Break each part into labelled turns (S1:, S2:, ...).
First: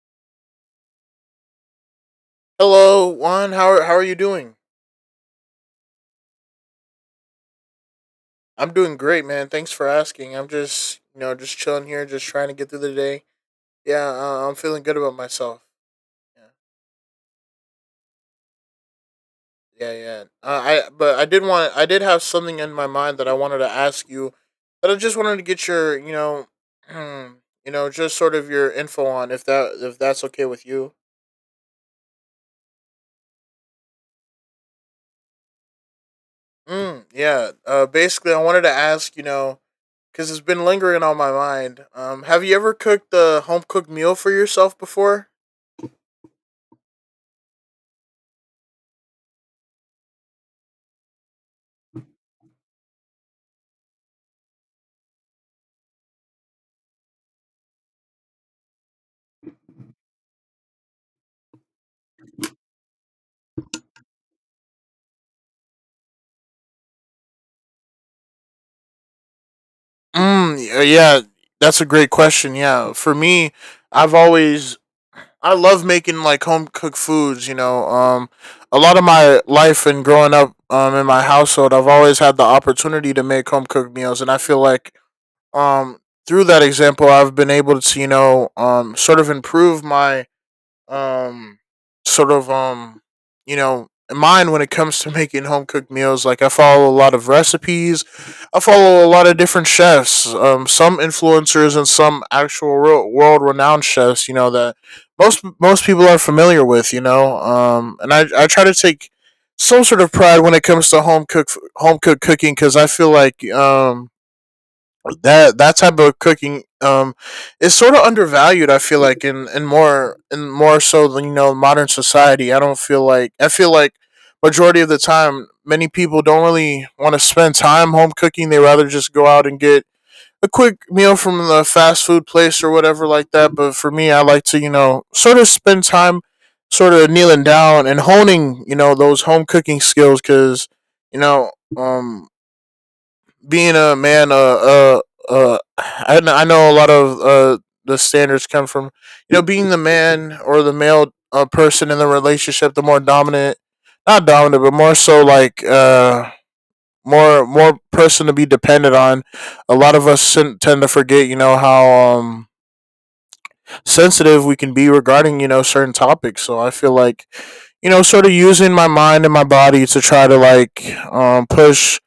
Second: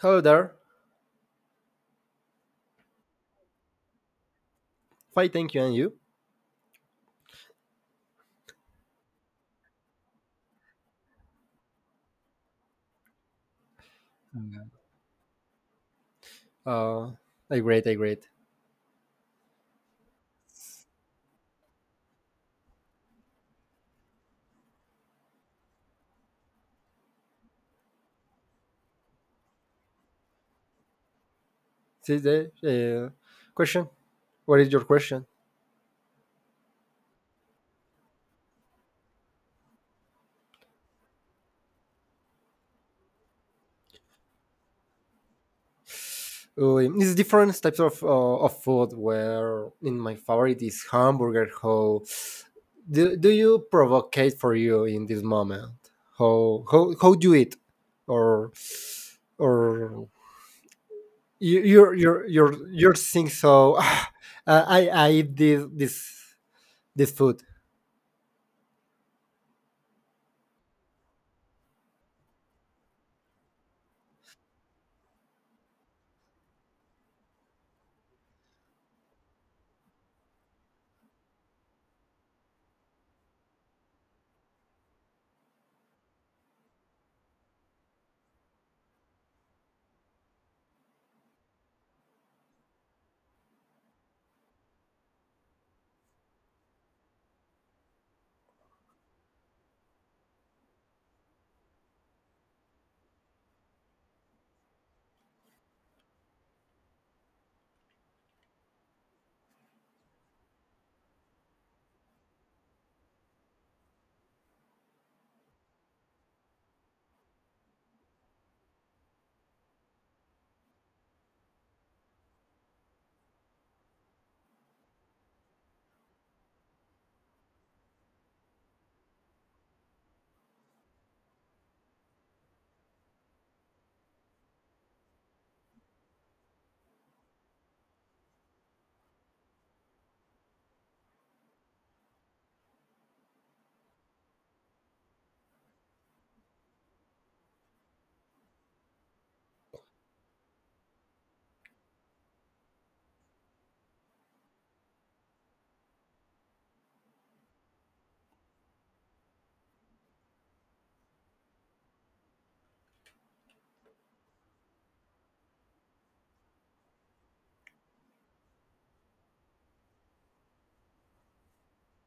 S1: Hello there.
S2: Hello, Juan. How are you doing?
S1: Fine, thank you. And you?
S2: I'm doing great, man. Thanks for asking. I'm just, you know, just chilling here, just trying to get through the day. Yeah, I'm
S1: Mm.
S2: feeling good about myself.
S1: Uh, I great, I great.
S2: Yeah, yeah. yeah. I but I did want I did have something in my mind that I wanted to ask you, but I just wanted to get your, you know, you know, just sort of your info on if that's okay with you.
S1: See the question. What is your question?
S2: Yeah. Basically, I wanted to ask, you know, because it's been lingering on my mind. Have you ever cooked a home cooked meal for yourself before?
S1: It's different types of food. Where in my favorite is hamburger. How do you provocate for you in this moment? How do you eat, or or you're think so? "Ah, I eat this this food.
S2: Yeah, that's a great question. Yeah, for me, I've always I love making like home cooked foods. You know, a lot of my life and growing up, in my household, I've always had the opportunity to make home cooked meals, and I feel like, um, through that example, I've been able to, you know, sort of improve my um sort of um you know mine when it comes to making home cooked meals. Like, I follow a lot of recipes, I follow a lot of different chefs, some influencers and some actual real world renowned chefs, you know, that most people are familiar with, you know, and I try to take some sort of pride when it comes to home cooked cooking, cuz I feel like that that type of cooking, is sort of undervalued. I feel like, in more so than, you know, modern society, I don't feel like, I feel like majority of the time many people don't really want to spend time home cooking. They rather just go out and get a quick meal from the fast food place or whatever like that. But for me, I like to, you know, sort of spend time sort of kneeling down and honing, you know, those home cooking skills, because you know, um being a man, I know a lot of the standards come from, you know, being the man or the male, person in the relationship, the more dominant, not dominant, but more so like, more person to be dependent on. A lot of us tend to forget, you know, how sensitive we can be regarding, you know, certain topics. So I feel like, you know, sort of using my mind and my body to try to like,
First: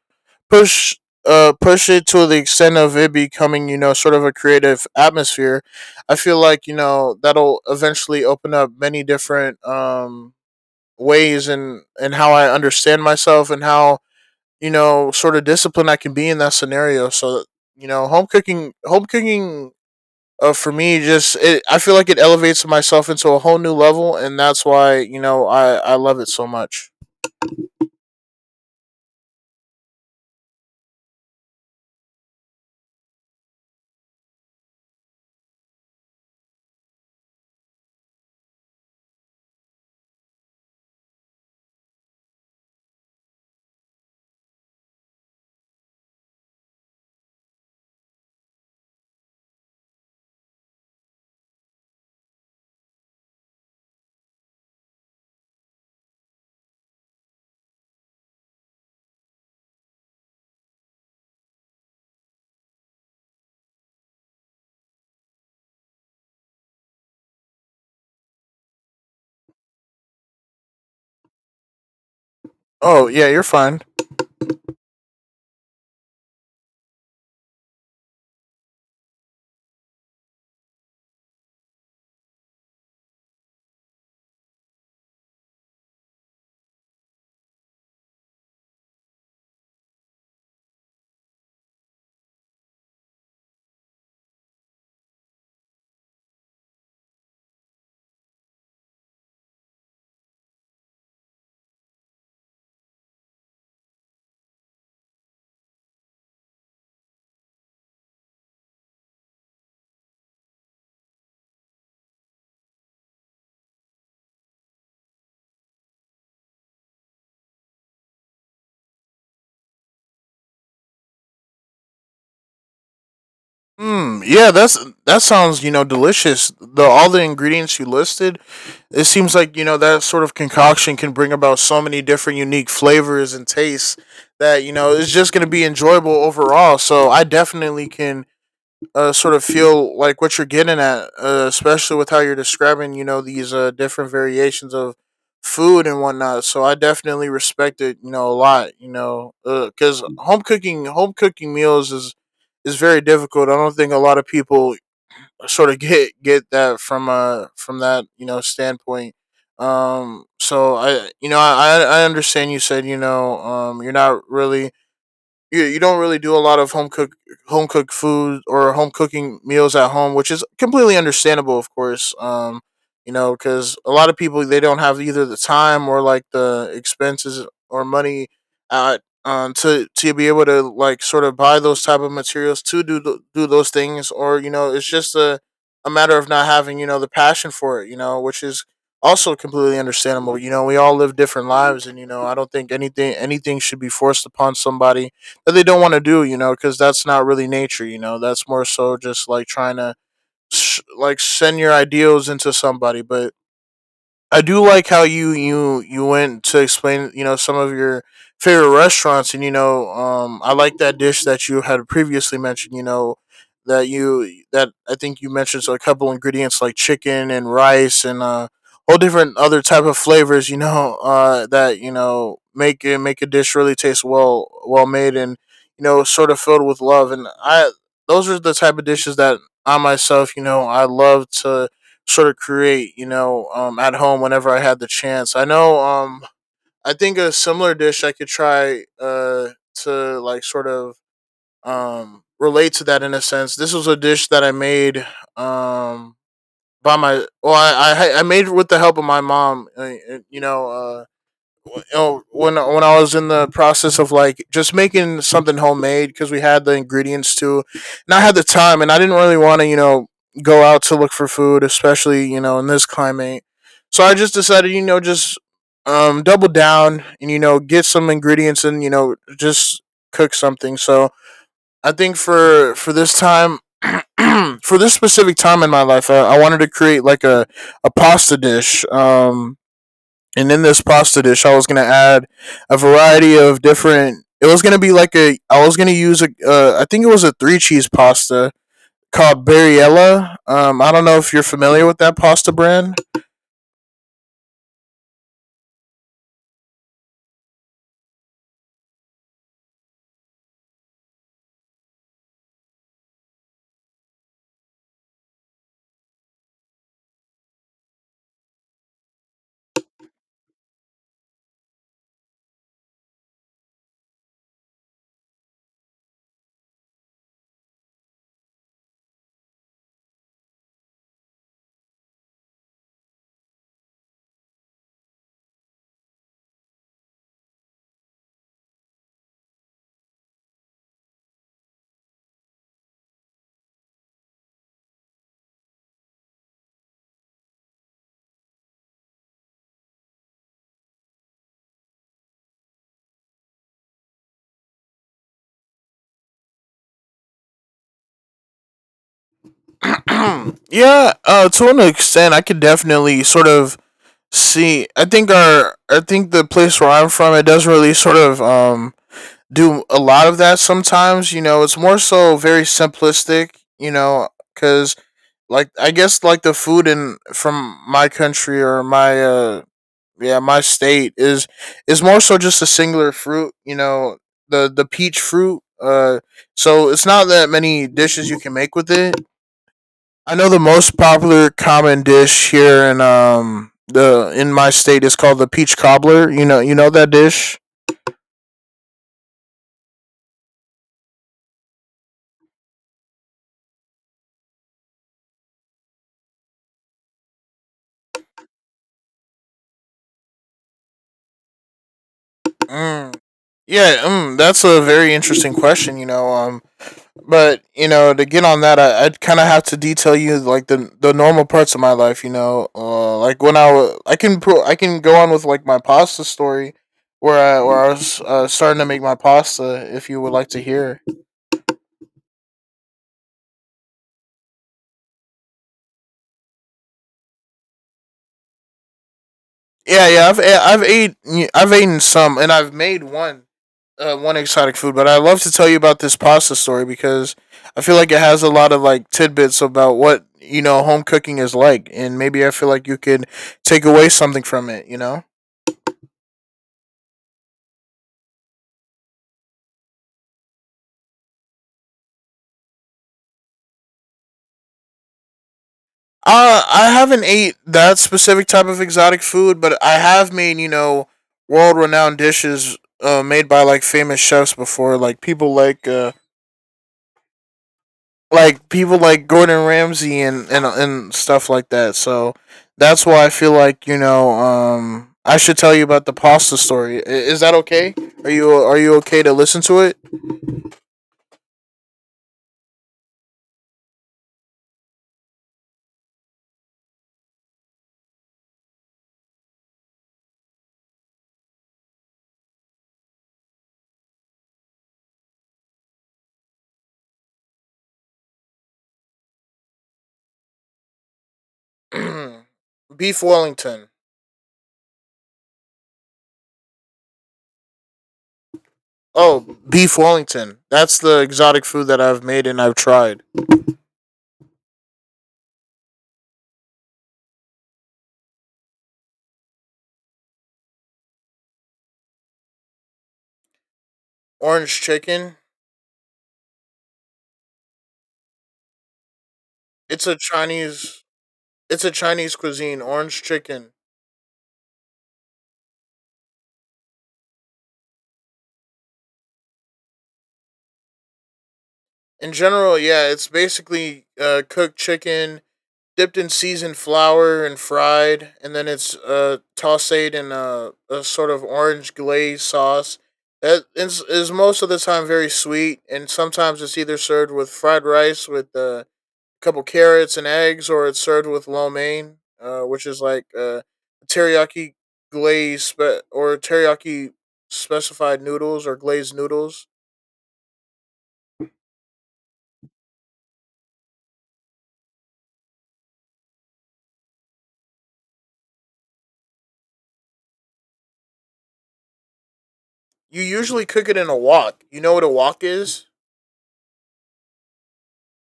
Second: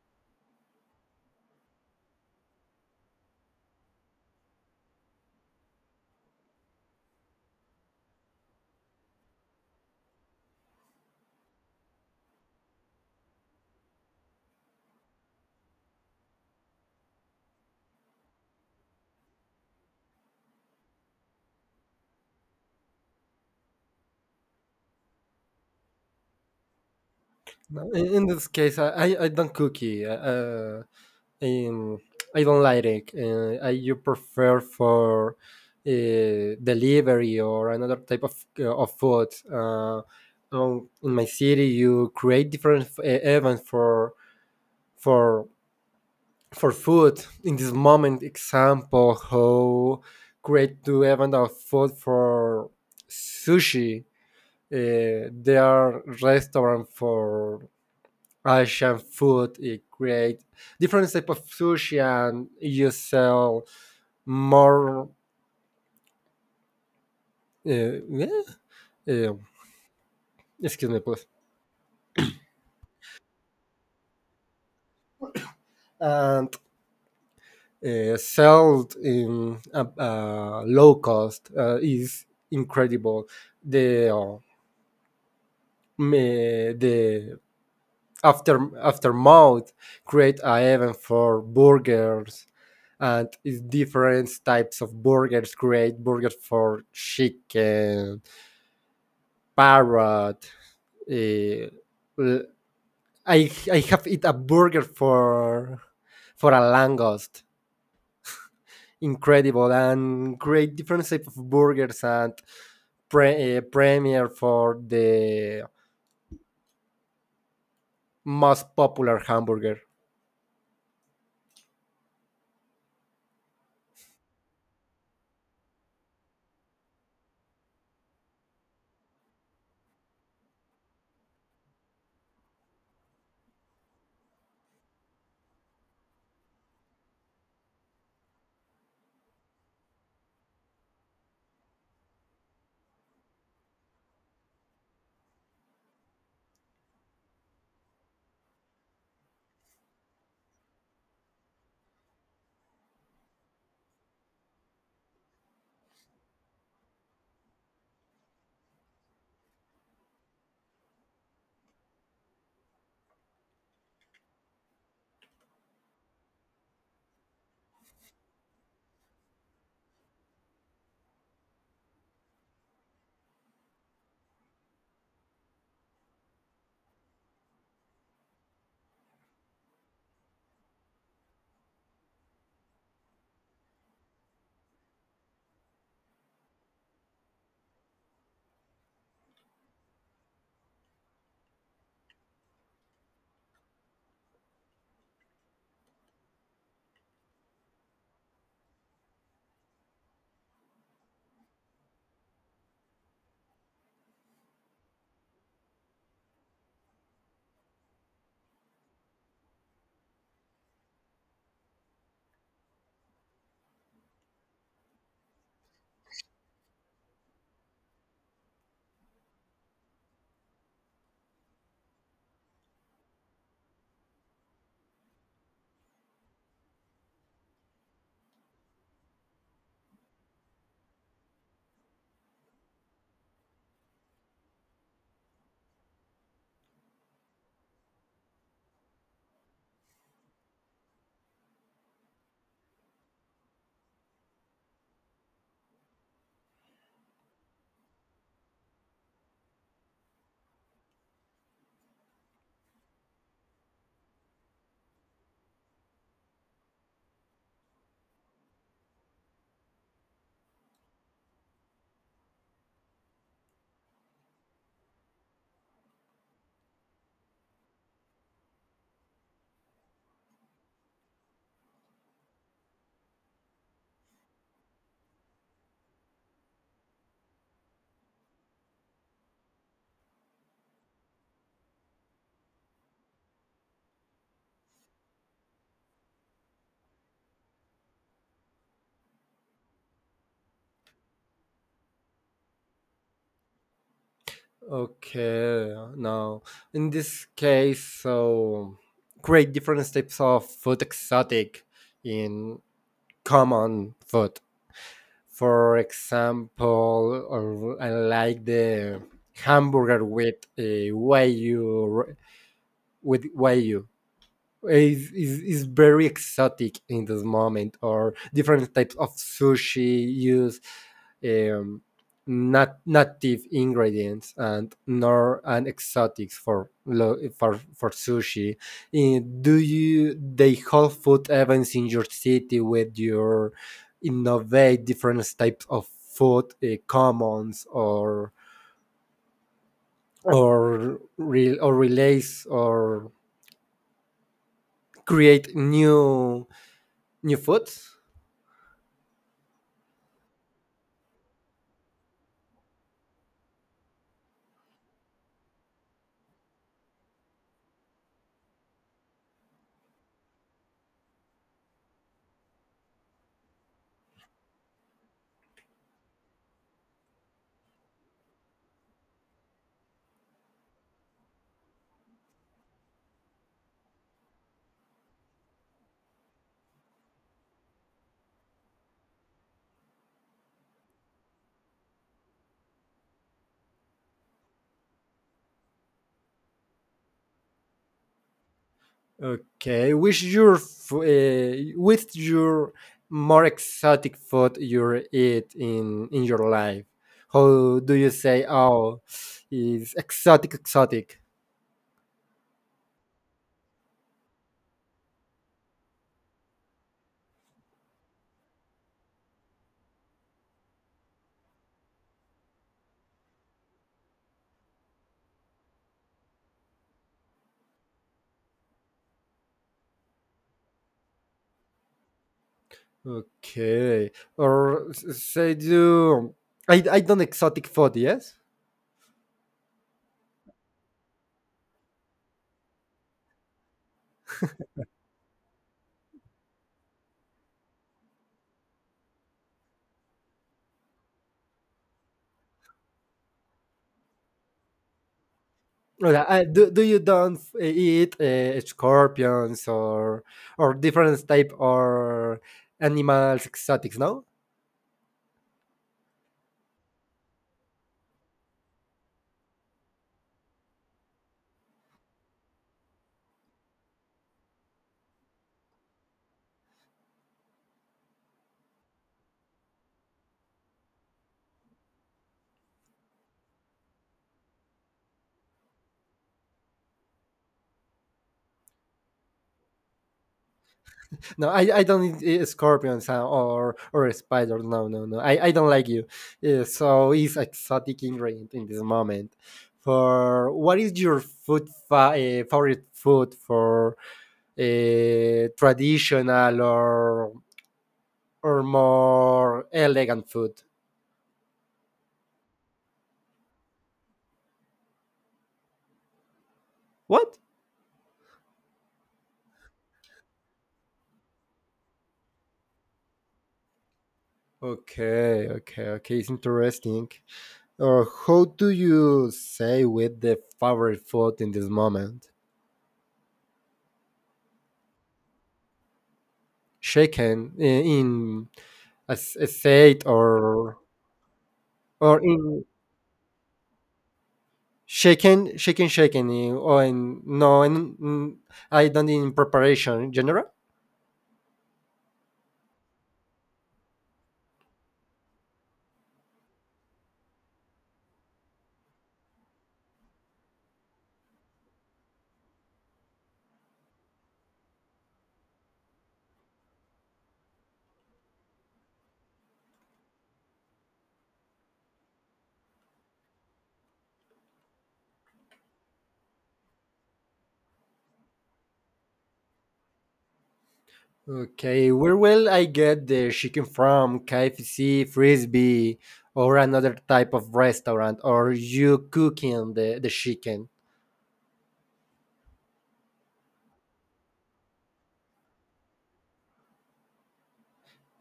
S2: push push it to the extent of it becoming, you know, sort of a creative atmosphere. I feel like, you know, that'll eventually open up many different ways, and how I understand myself, and how, you know, sort of discipline I can be in that scenario. So, you know, home cooking, for me, just it, I feel like it elevates myself into a whole new level, and that's why, you know, I love it so much.
S1: No, in this case, I don't cookie. In, I don't like it. I you prefer for delivery or another type of food. In my city, you create different events for for food. In this moment, example, how create two event of food for sushi. There are restaurant for Asian food. It create different type of sushi, and you sell more. Uh, yeah, uh, excuse me, please.
S2: Oh yeah, you're fine.
S1: And sold in a low cost is incredible. The uh, the after aftermath create a event for burgers and it's different types of burgers create burgers for chicken parrot, uh, I have eat a burger for a langost. Incredible and great different type of burgers and premier for the most popular hamburger.
S2: Mm, yeah, that's that sounds, you know, delicious. The all the ingredients you listed, it seems like, you know, that sort of concoction can bring about so many different unique flavors and tastes that, you know, it's just going to be enjoyable overall. So I definitely can, sort of feel like what you're getting at, especially with how you're describing, you know, these different variations of food and whatnot. So I definitely respect it, you know, a lot, you know, because home cooking meals is very difficult. I don't think a lot of people sort of get that from that, you know, standpoint. So I, you know, I understand, you said, you know, you're not really, you don't really do a lot of home cooked food or home cooking meals at home, which is completely understandable, of course. You know, because a lot of people, they don't have either the time or like the expenses or money at to be able to like sort of buy those type of materials to do do those things, or, you know, it's just a matter of not having, you know, the passion for it, you know, which is also completely understandable. You know, we all live different lives, and you know, I don't think anything should be forced upon somebody that they don't want to do, you know, because that's not really nature, you know. That's more so just like trying to like send your ideals into somebody. But I do like how you went to explain, you know, some of your favorite restaurants, and you know, I like that dish that you had previously mentioned, you know, that I think you mentioned, so a couple ingredients like chicken and rice, and all different other type of flavors, you know, that, you know, make it make a dish really taste well made and, you know, sort of filled with love. And I those are the type of dishes that I myself, you know, I love to sort of create, you know, at home whenever I had the chance. I know, I think a similar dish I could try, to like sort of, relate to that in a sense. This was a dish that I made, um, by my, well, I made with the help of my mom, you know, when I was in the process of like just making something homemade, because we had the ingredients too, and I had the time, and I didn't really want to, you know, go out to look for food, especially, you know, in this climate. So I just decided, you know, just double down and, you know, get some ingredients and, you know, just cook something. So I think for this time. For this specific time in my life, I wanted to create like a pasta dish. And in this pasta dish, I was gonna add a variety of different. It was gonna be like a. I was gonna use a. I think it was a three cheese pasta called Barriella. I don't know if you're familiar with that pasta brand.
S1: Okay, no, in this case, so great different types of food exotic in common food. For example, or I like the hamburger with wagyu, with wagyu is, is very exotic in this moment or different types of sushi use um, not native ingredients and nor and exotics for for sushi. Eh, do you they hold food events in your city with your innovate different types of food commons or or relays or create new new foods?
S2: Yeah, to an extent, I could definitely sort of see. I think the place where I'm from, it does really sort of do a lot of that sometimes. You know, it's more so very simplistic. You know, because like I guess like the food in from my country or my yeah my state is more so just a singular fruit. You know, the peach fruit. So it's not that many dishes you can make with it. I know the most popular common dish here in the in my state is called the peach cobbler. You know that dish.
S1: Okay, which your with your more exotic food you eat in your life? How do you say? Oh, is exotic exotic?
S2: Mm. Yeah, mm, that's a very interesting question. You know, but you know, to get on that, I'd kind of have to detail you like the normal parts of my life, you know, like when I was, I can pro- I can go on with like my pasta story, where I was, starting to make my pasta, if you would like to hear.
S1: Okay, say do I don't exotic food? Yes.
S2: Yeah, yeah, I've ate, I've eaten some, and I've made one exotic food. But I love to tell you about this pasta story, because I feel like it has a lot of like tidbits about what, you know, home cooking is like, and maybe I feel like you could take away something from it, you know.
S1: Well, I, do you don't eat scorpions or different type or animals exotics? No.
S2: I haven't ate that specific type of exotic food, but I have made, you know, world renowned dishes, made by like famous chefs before, like people like Gordon Ramsay, and and stuff like that. So that's why I feel like, you know, I should tell you about the pasta story. Is that okay? Are you okay to listen to it?
S1: No, I don't need a scorpion sound or a spider. No, no, no. I don't like you. Yeah, so it's exotic ingredient in this moment. For what is your food favorite food for traditional or more elegant food?
S2: Beef Wellington.
S1: What?
S2: Oh, beef Wellington. That's the exotic food that I've made and I've tried.
S1: Okay, okay, okay. It's interesting. Or how do you say with the favorite food in this moment?
S2: Orange chicken.
S1: Shaken in a, a state
S2: It's a Chinese. It's a
S1: or
S2: Chinese
S1: in
S2: cuisine. Orange chicken.
S1: shaken in- or in no in, in- I not in preparation in general.
S2: In general, yeah, it's basically cooked chicken dipped in seasoned flour and fried, and then it's tossed in a sort of orange glaze sauce that is most of the time very sweet, and sometimes it's either served with fried rice with couple carrots and eggs, or it's served with lo mein, which is like teriyaki or teriyaki specified noodles or glazed noodles.
S1: Okay, where will I get the chicken from? KFC, frisbee, or another type of restaurant? Or you cooking the chicken?
S2: You usually cook it in a wok. You know what a wok is?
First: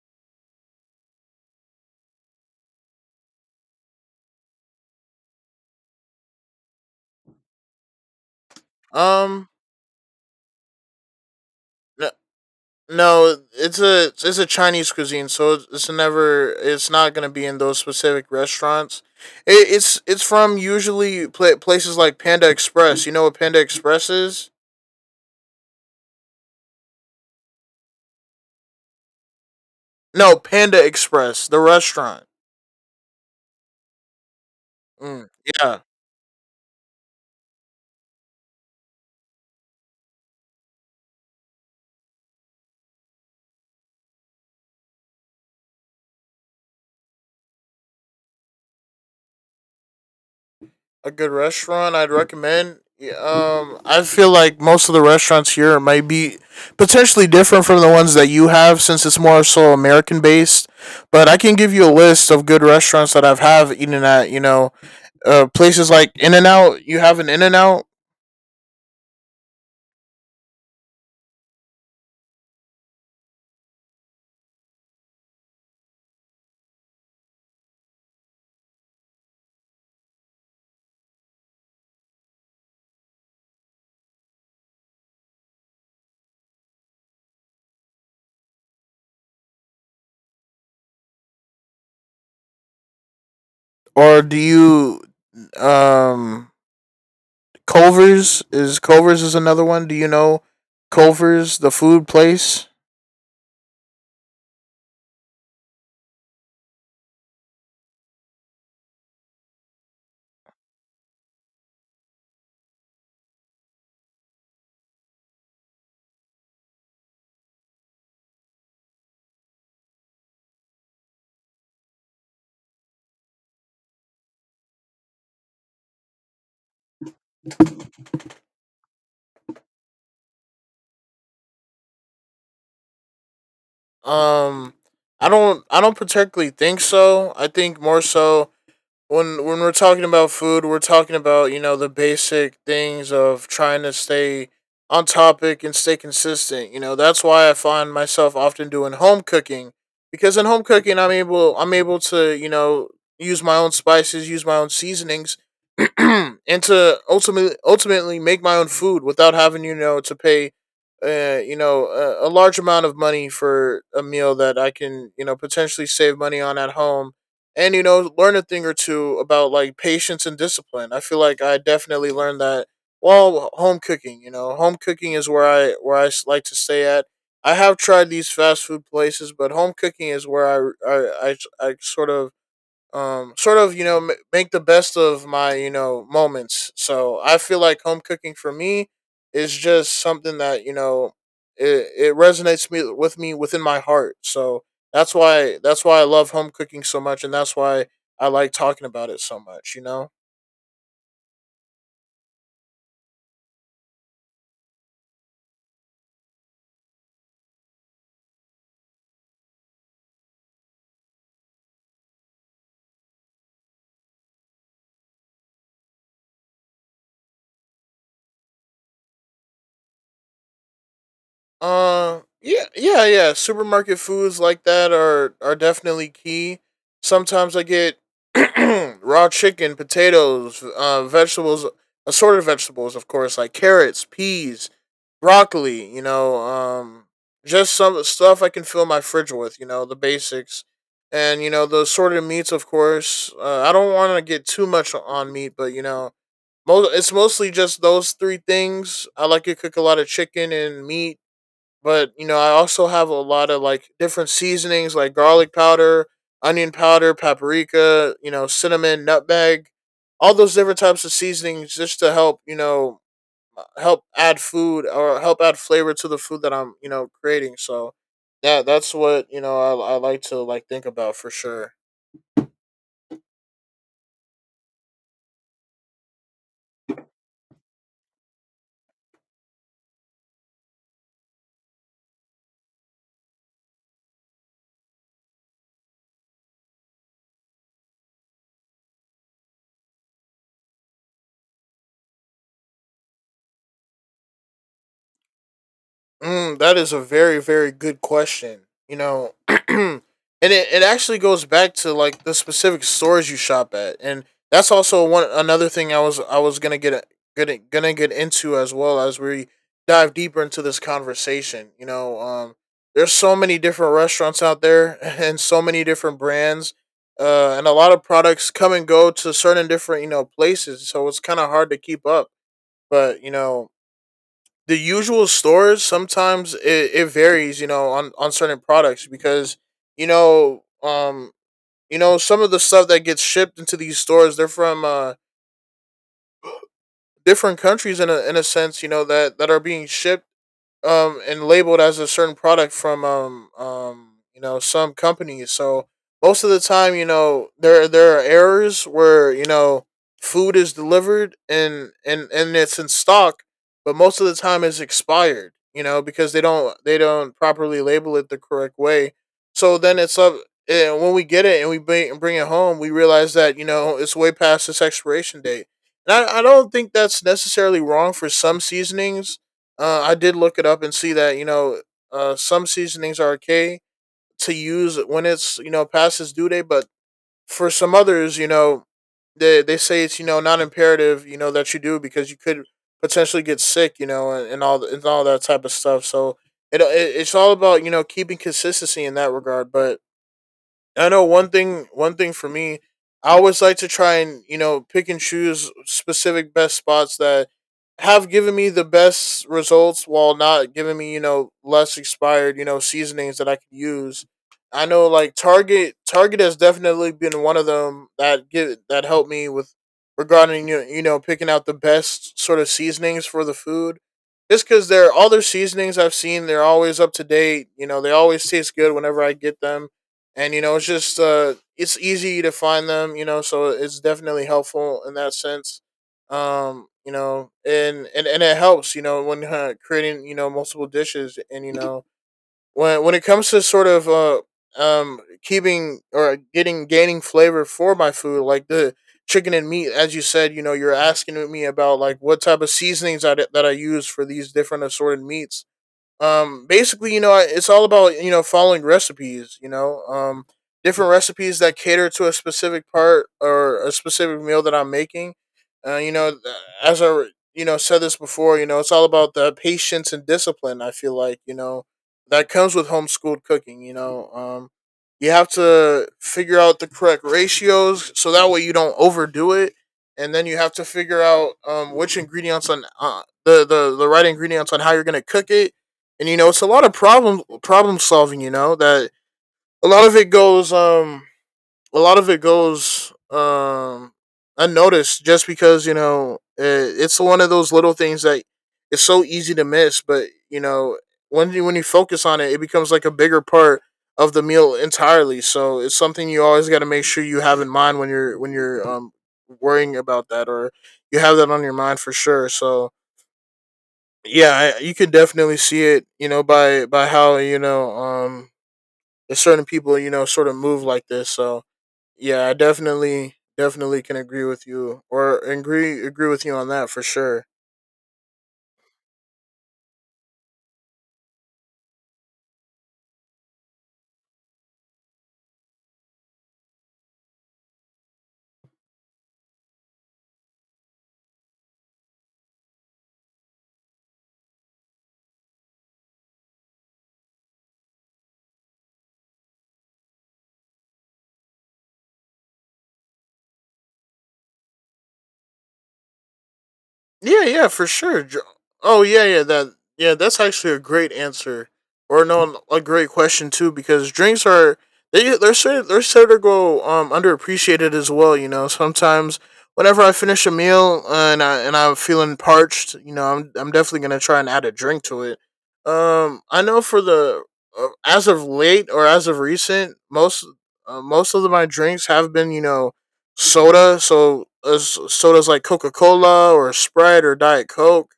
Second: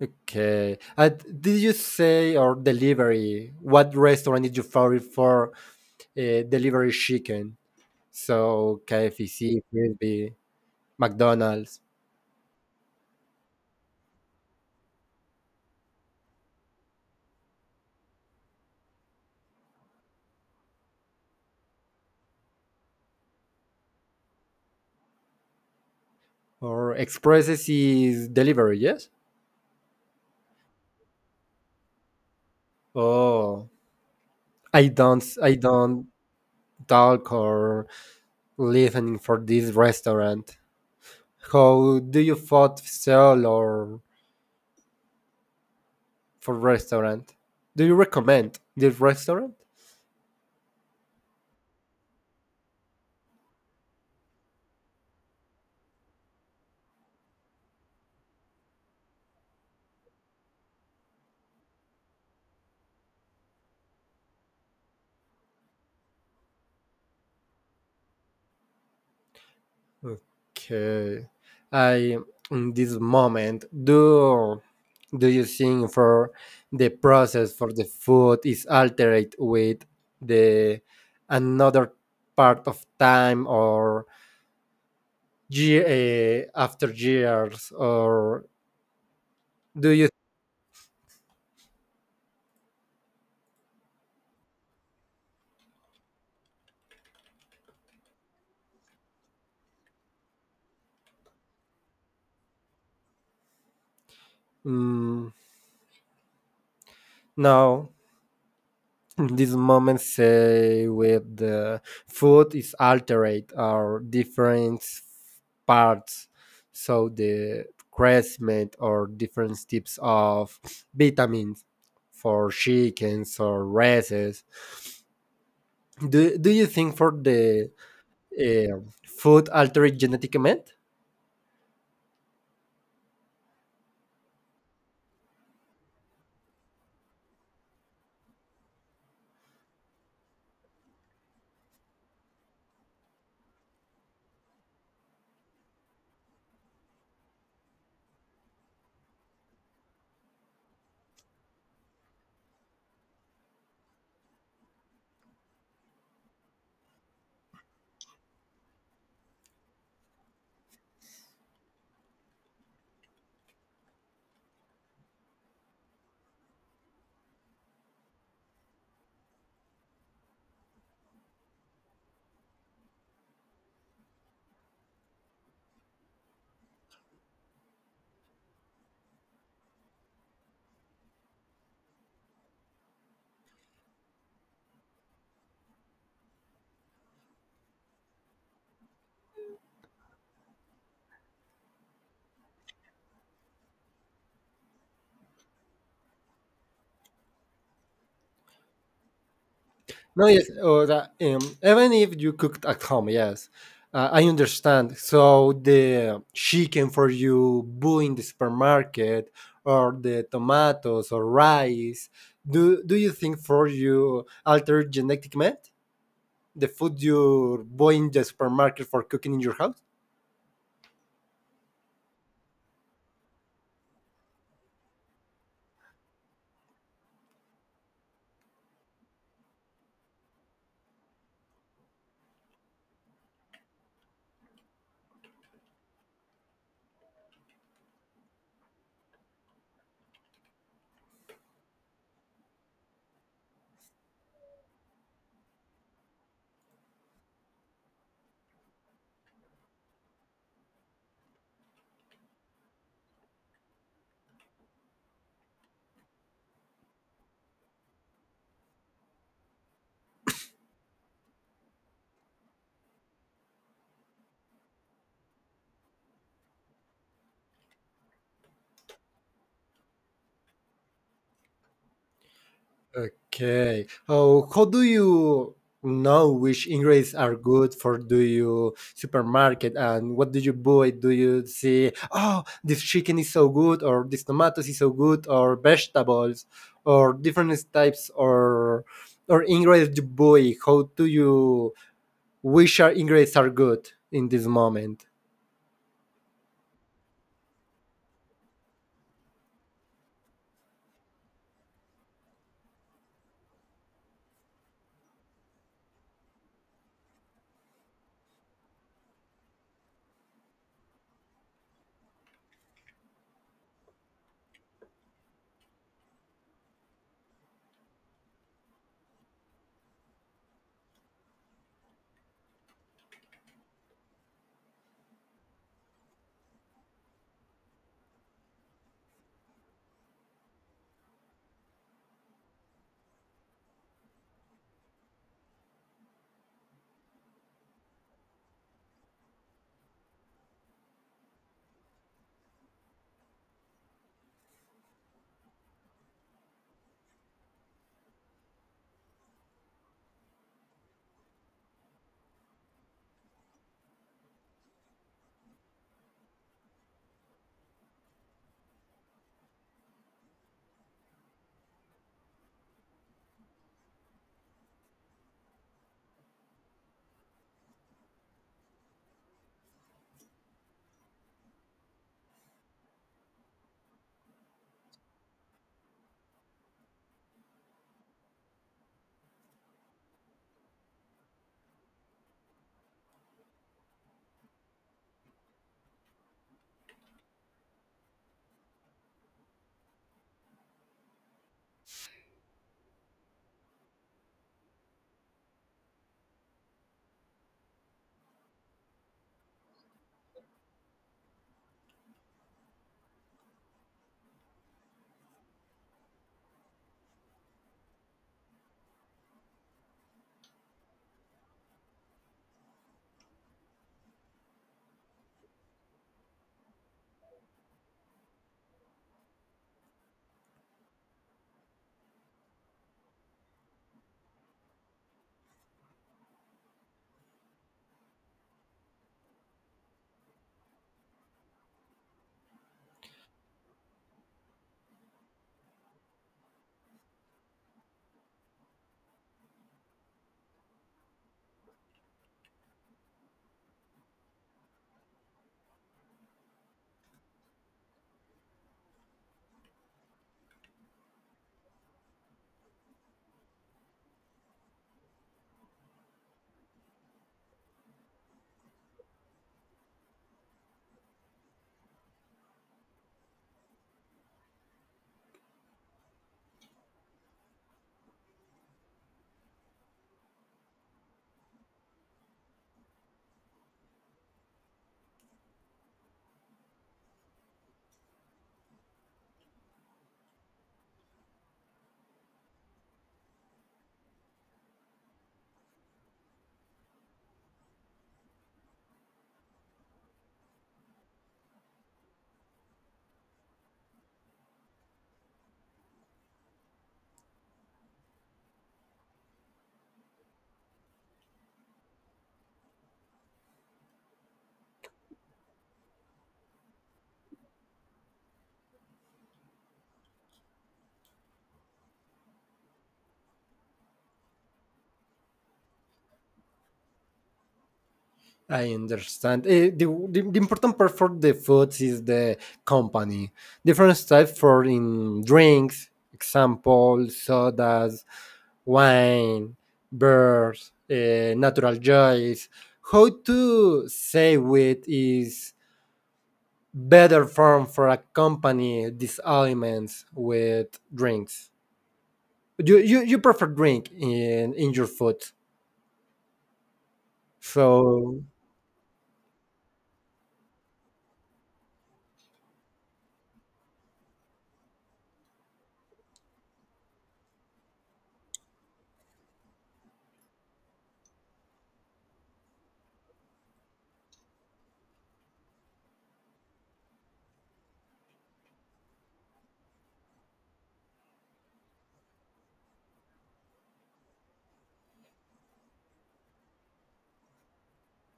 S1: Okay. Did you say or delivery? What restaurant is your favorite for delivery chicken? So
S2: Um,
S1: KFC, Frisbee, McDonald's,
S2: no, no it's a it's a Chinese cuisine, so it's not gonna be in those specific restaurants. It's from usually places like Panda Express. You know what Panda Express is?
S1: or Expresses is delivery. Yes.
S2: No, Panda Express, the restaurant.
S1: Oh,
S2: Mm,
S1: I
S2: yeah,
S1: don't talk or listening for this restaurant. How do you thought sell or for restaurant? Do you recommend this restaurant?
S2: a good restaurant I'd recommend. Yeah, I feel like most of the restaurants here might be potentially different from the ones that you have, since it's more so American based. But I can give you a list of good restaurants that I've have eaten at. You know, places like In and Out. You have an In and Out,
S1: Okay. I in this moment do do you think for the process for the food is altered with the another part of time or year, after years or do you
S2: or do you? Um, Culver's is another one. Do you know Culver's, the food place?
S1: mm, no. These moments say with the food is altered or different parts, so the crescent or different types of vitamins for chickens or races. Do, do you think for the eh, food altered genetic method?
S2: Um, I don't particularly think so. I think more so when we're talking about food, we're talking about you know the basic things of trying to stay on topic and stay consistent. You know, that's why I find myself often doing home cooking because in home cooking, I'm able to you know use my own spices, use my own seasonings and to ultimately make my own food without having you know to pay you know a large amount of money for a meal that I can you know potentially save money on at home and you know learn a thing or two about like patience and discipline. I feel like I definitely learned that while home cooking. You know, home cooking is where I like to stay at. I have tried these fast food places, but home cooking is where I sort of you know make the best of my you know moments. So I feel like home cooking for me is just something that it resonates me with me within my heart. So that's why I love home cooking so much, and that's why I like talking about it so much. You know.
S1: No, yes, or that, even if you cooked at home, yes, I understand. So the chicken for you boo in the supermarket, or the tomatoes or rice. Do you think for you alter genetic method the food you buy in the supermarket for cooking in your house?
S2: Yeah, yeah, yeah. Supermarket foods like that are definitely key. Sometimes I get raw chicken, potatoes, vegetables, assorted vegetables, of course, like carrots, peas, broccoli. You know, just some stuff I can fill my fridge with. You know, the basics, and you know the assorted meats, of course. I don't want to get too much on meat, but you know, most it's mostly just those three things. I like to cook a lot of chicken and meat but, you know, I also have a lot of like different seasonings like garlic powder, onion powder, paprika, you know, cinnamon, nutmeg, all those different types of seasonings just to help, you know, help add food or help add flavor to the food that I'm, you know, creating. So, yeah, that's what, you know, I like to like think about for sure.
S1: Okay. Oh, how do you know which ingredients are good for do you supermarket and what do you buy? Do you see, oh, this chicken is so good or this tomatoes is so good or vegetables or different types or ingredients you buy? How do you which are ingredients are good in this moment?
S2: Mm, that is a very, very good question. You know, and it actually goes back to like the specific stores you shop at, and that's also one another thing I was gonna get gonna gonna get into as well as we dive deeper into this conversation. You know, there's so many different restaurants out there and so many different brands, and a lot of products come and go to certain different you know places, so it's kind of hard to keep up. But you know, the usual stores sometimes it varies you know on certain products because you know um you know some of the stuff that gets shipped into these stores they're from different countries in a sense you know that are being shipped and labeled as a certain product from you know some companies. So most of the time, you know, there are errors where you know food is delivered and it's in stock, but most of the time it's expired. You know because they don't properly label it the correct way. So then it's up. And when we get it and we bring it home, we realize that you know it's way past its expiration date. And I don't think that's necessarily wrong for some seasonings I did look it up and see that you know some seasonings are okay to use when it's you know past its due date, but for some others, you know, they say it's you know not imperative, you know, that you do because you could potentially get sick, you know, and all that type of stuff. So it, it it's all about you know keeping consistency in that regard. But I know one thing. One thing for me, I always like to try and you know pick and choose specific best spots that have given me the best results while not giving me you know less expired you know seasonings that I can use. I know like Target. Target has definitely been one of them that give that helped me with regarding you know picking out the best sort of seasonings for the food. Just because they're all their seasonings I've seen, they're always up to date. You know, they always taste good whenever I get them and you know it's just it's easy to find them you know so it's definitely helpful in that sense you know and it helps you know when creating you know multiple dishes and you know when it comes to sort of keeping or getting gaining flavor for my food like the chicken and meat as you said you know you're asking me about like what type of seasonings that I use for these different assorted meats basically you know it's all about you know following recipes you know different recipes that cater to a specific part or a specific meal that I'm making you know as I you know said this before you know it's all about the patience and discipline I feel like you know that comes with homeschooled cooking you know you have to figure out the correct ratios so that way you don't overdo it and then you have to figure out which ingredients on the right ingredients on how you're going to cook it and you know it's a lot of problem solving. You know that a lot of it goes a lot of it goes um unnoticed just because you know it's one of those little things that it's so easy to miss. But you know when you focus on it, it becomes like a bigger part of the meal entirely. So it's something you always got to make sure you have in mind when you're worrying about that or you have that on your mind for sure. So yeah, you could definitely see it, you know, by how you know the certain people you know sort of move like this. So yeah, I definitely can agree with you or agree with you on that for sure.
S1: I understand. Eh, the important part for the foods is the company. Different types for in drinks, example, sodas, wine, beers, eh, natural joys. How to say with is better form for a company these aliments with drinks. You prefer drink in your food.
S2: Yeah, yeah, for sure.
S1: So
S2: Oh, yeah, yeah, that's actually a great answer, or no, a great question too, because drinks are they're sort of go underappreciated as well. You know, sometimes whenever I finish a meal and I and I'm feeling parched, you know, I'm definitely gonna try and add a drink to it. I know for the as of late or as of recent, most of my drinks have been you know soda. So sodas like Coca Cola or Sprite or Diet Coke.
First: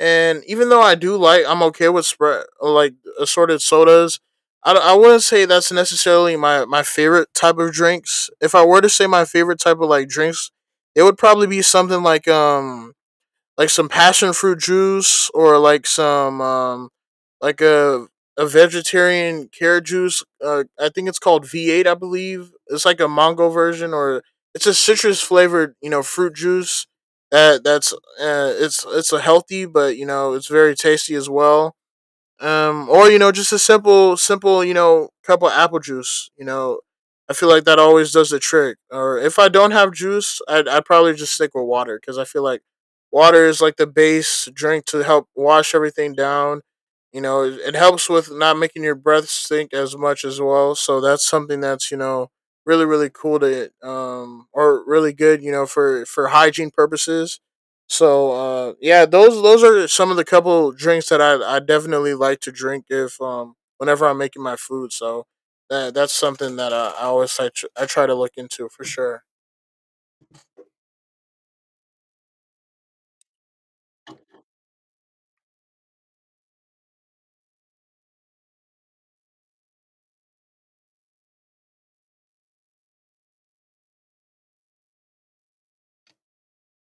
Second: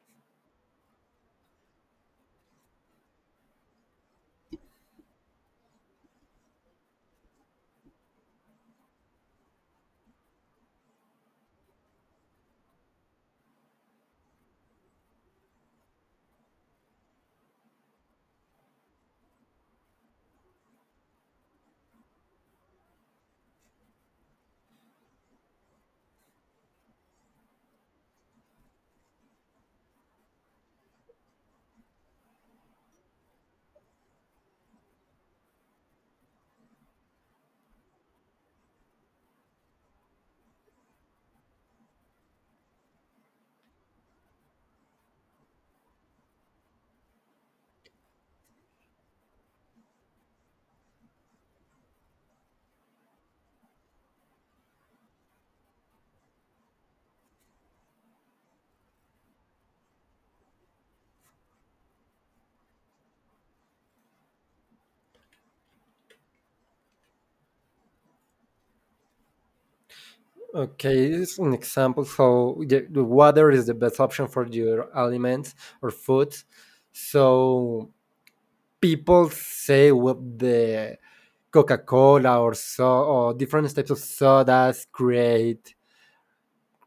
S2: And even though I do like, I'm okay with Sprite, like assorted sodas. I wouldn't say that's necessarily my favorite type of drinks. If I were to say my favorite type of like drinks, it would probably be something like some passion fruit juice or like some like a vegetarian carrot juice. I think it's called V8, I believe. It's like a mango version or it's a citrus flavored, you know, fruit juice. That that's It's a healthy, but you know, it's very tasty as well or you know just a simple you know cup of apple juice. I feel like that always does the trick, or if I don't have juice I'd probably just stick with water because I feel like water is like the base drink to help wash everything down. It helps with not making your breath stink as much as well, so that's something that's you know really cool to or really good you know for hygiene purposes. Yeah, those are some of the couple drinks that I definitely like to drink if whenever I'm making my food. So that's something that I always I try to look into for sure.
S1: okay, it's an example. So the water is the best option for your aliments or food. So people say with the Coca Cola or so or different types of sodas create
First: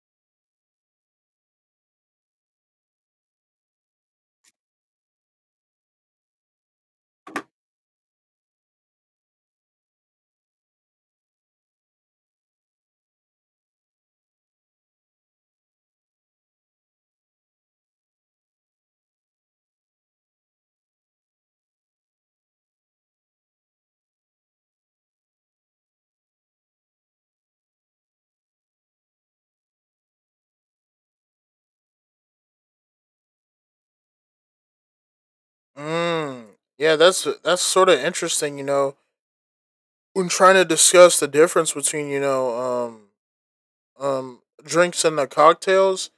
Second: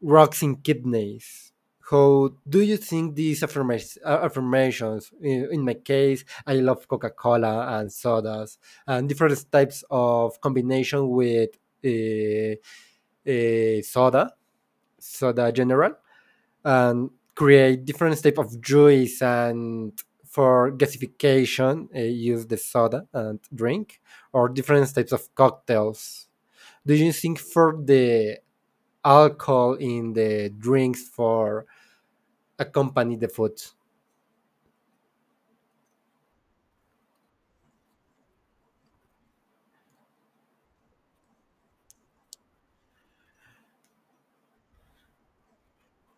S1: rocks in kidneys. How do you think these affirmations? Affirmations in my case, I love Coca Cola and sodas and different types of combination with uh, soda so the general, and create different type of juice and for gasification use the soda and drink or different types of cocktails. Do you think for the alcohol in the drinks for accompany the food?
S2: Mm. Yeah, that's sort of interesting, you know, when trying to discuss the difference between, you know, drinks and the cocktails.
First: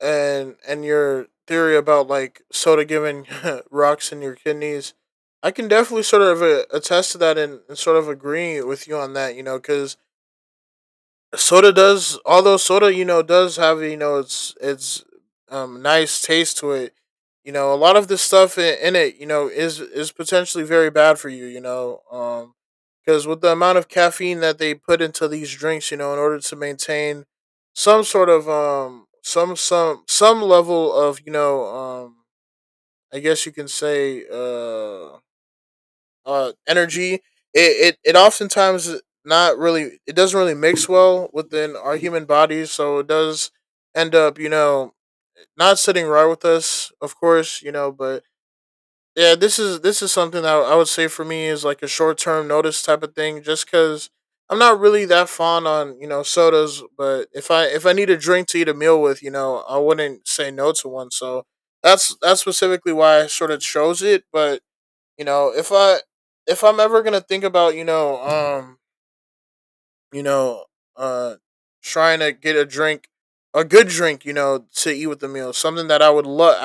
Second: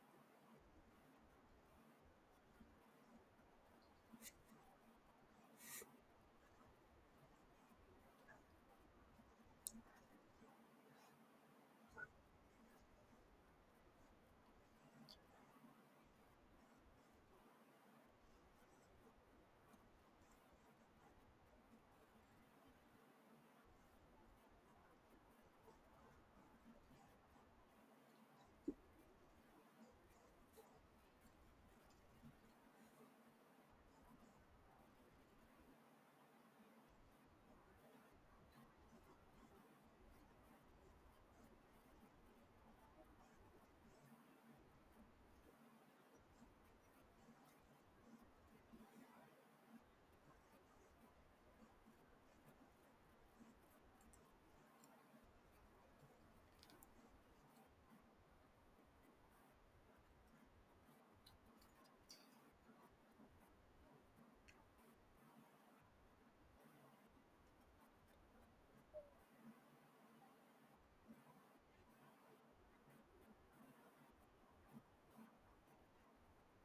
S2: And your theory about like soda giving rocks in your kidneys, I can definitely sort of attest to that, and sort of agree with you on that. You know, because soda does, although soda you know does have you know it's nice taste to it. You know a lot of the stuff in it you know is potentially very bad for you you know because with the amount of caffeine that they put into these drinks you know in order to maintain some sort of some level of you know I guess you can say energy. It oftentimes not really it doesn't really mix well within our human bodies, so it does end up, you know, not sitting right with us, of course, you know, but yeah, this is something that I would say for me is like a short term notice type of thing, just because I'm not really that fond on you know sodas, but if I need a drink to eat a meal with, you know, I wouldn't say no to one. So that's specifically why I sort of chose it. But you know if I'm ever gonna think about you know uh trying to get a good drink you know to eat with the meal, something that I would love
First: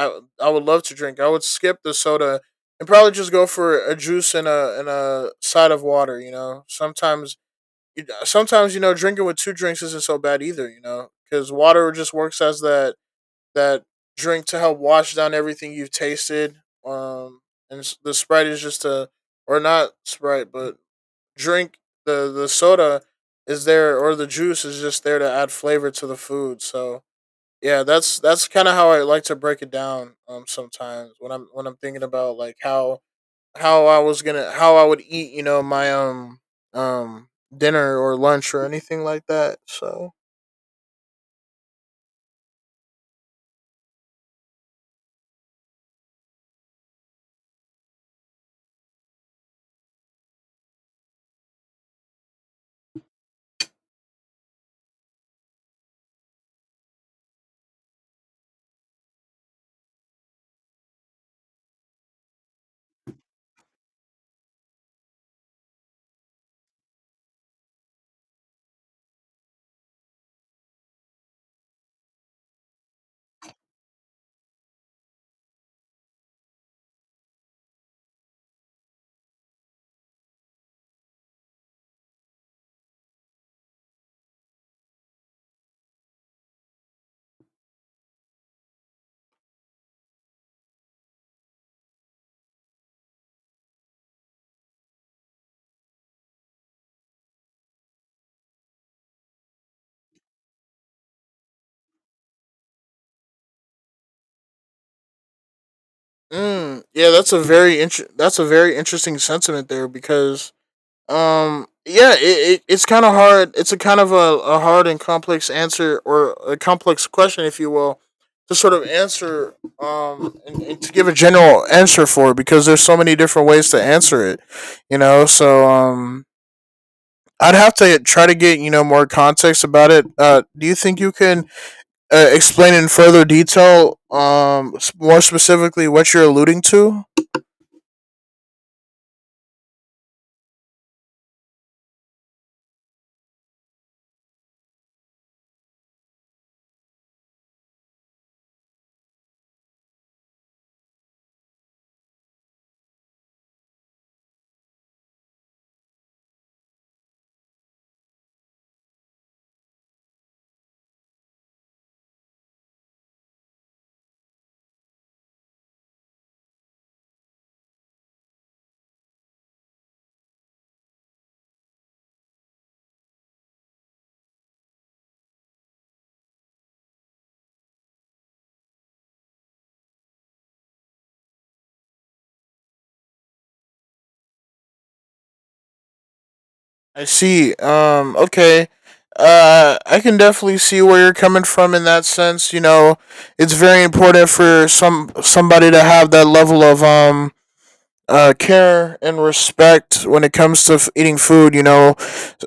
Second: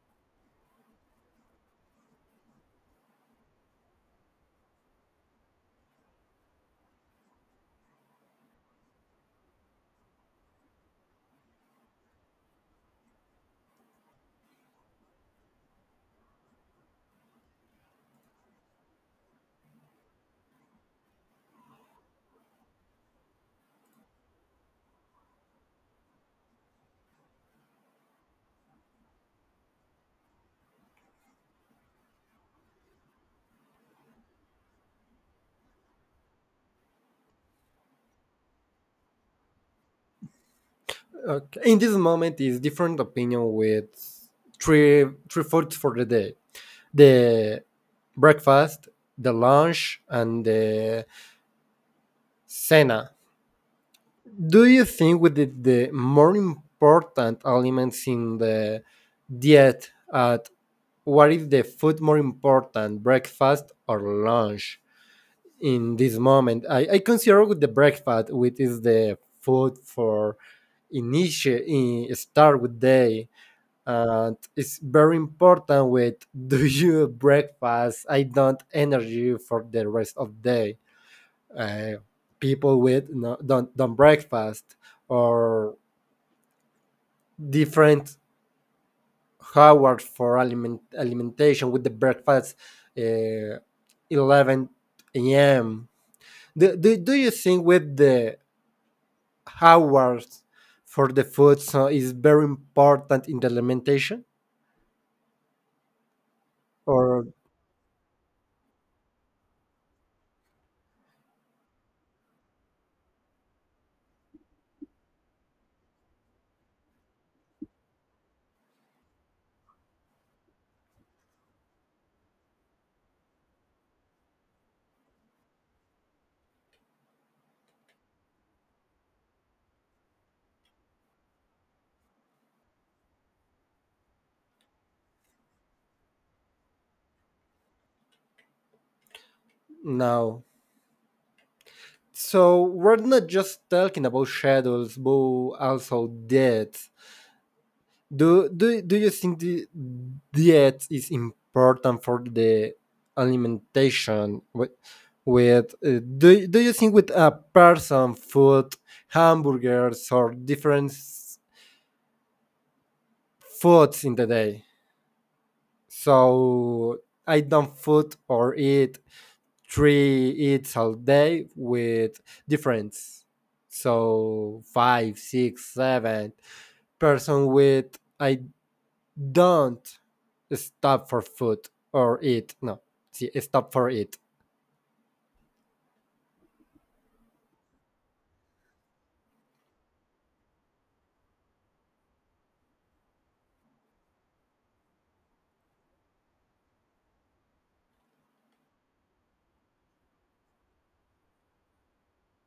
S2: I would love to drink. I would skip the soda and probably just go for a juice and a side of water. You know sometimes you know drinking with two drinks isn't so bad either, you know, because water just works as that drink to help wash down everything you've tasted. Um, and the Sprite is just or not Sprite, but drink the soda is there, or the juice is just there to add flavor to the food. So yeah, that's kind of how I like to break it down. Sometimes when I'm thinking about like how I would eat, you know, my um dinner or lunch or anything like that. So
S1: Okay. In this moment is different opinion with three three foods for the day, the breakfast, the lunch, and the cena. Do you think with the more important elements in the diet at what is the food more important, breakfast or lunch? In this moment I consider with the breakfast which is the food for initiate in, start with day, and it's very important with do you breakfast I don't energy for the rest of day. uh, People with no, don't breakfast or different hours for aliment alimentation with the breakfast, uh, 11 a.m. Do you think with the hours for the food so is very important in the alimentation
S2: Yeah,
S1: or
S2: that's a that's a very interesting sentiment there because yeah, it's kind of hard. It's a kind of a hard and complex answer, or a complex question, if you will, to sort of answer, and to give a general answer for, because there's so many different ways to answer it, you know. So I'd have to try to get you know more context about it. Do you think you can explain in further detail more specifically what you're alluding to?
S1: no? So we're not just talking about shadows, but also death. Do do you think the diet is important for the alimentation? With do do you think with a person food, hamburgers or different foods in the day? So I don't food or eat three eats all day with difference. So five, six, seven person with I don't stop for food or eat. No, see, stop for eat.
S2: I see. Okay. I can definitely see where you're coming from in that sense. You know, it's very important for somebody to have that level of care and respect when it comes to eating food. You know,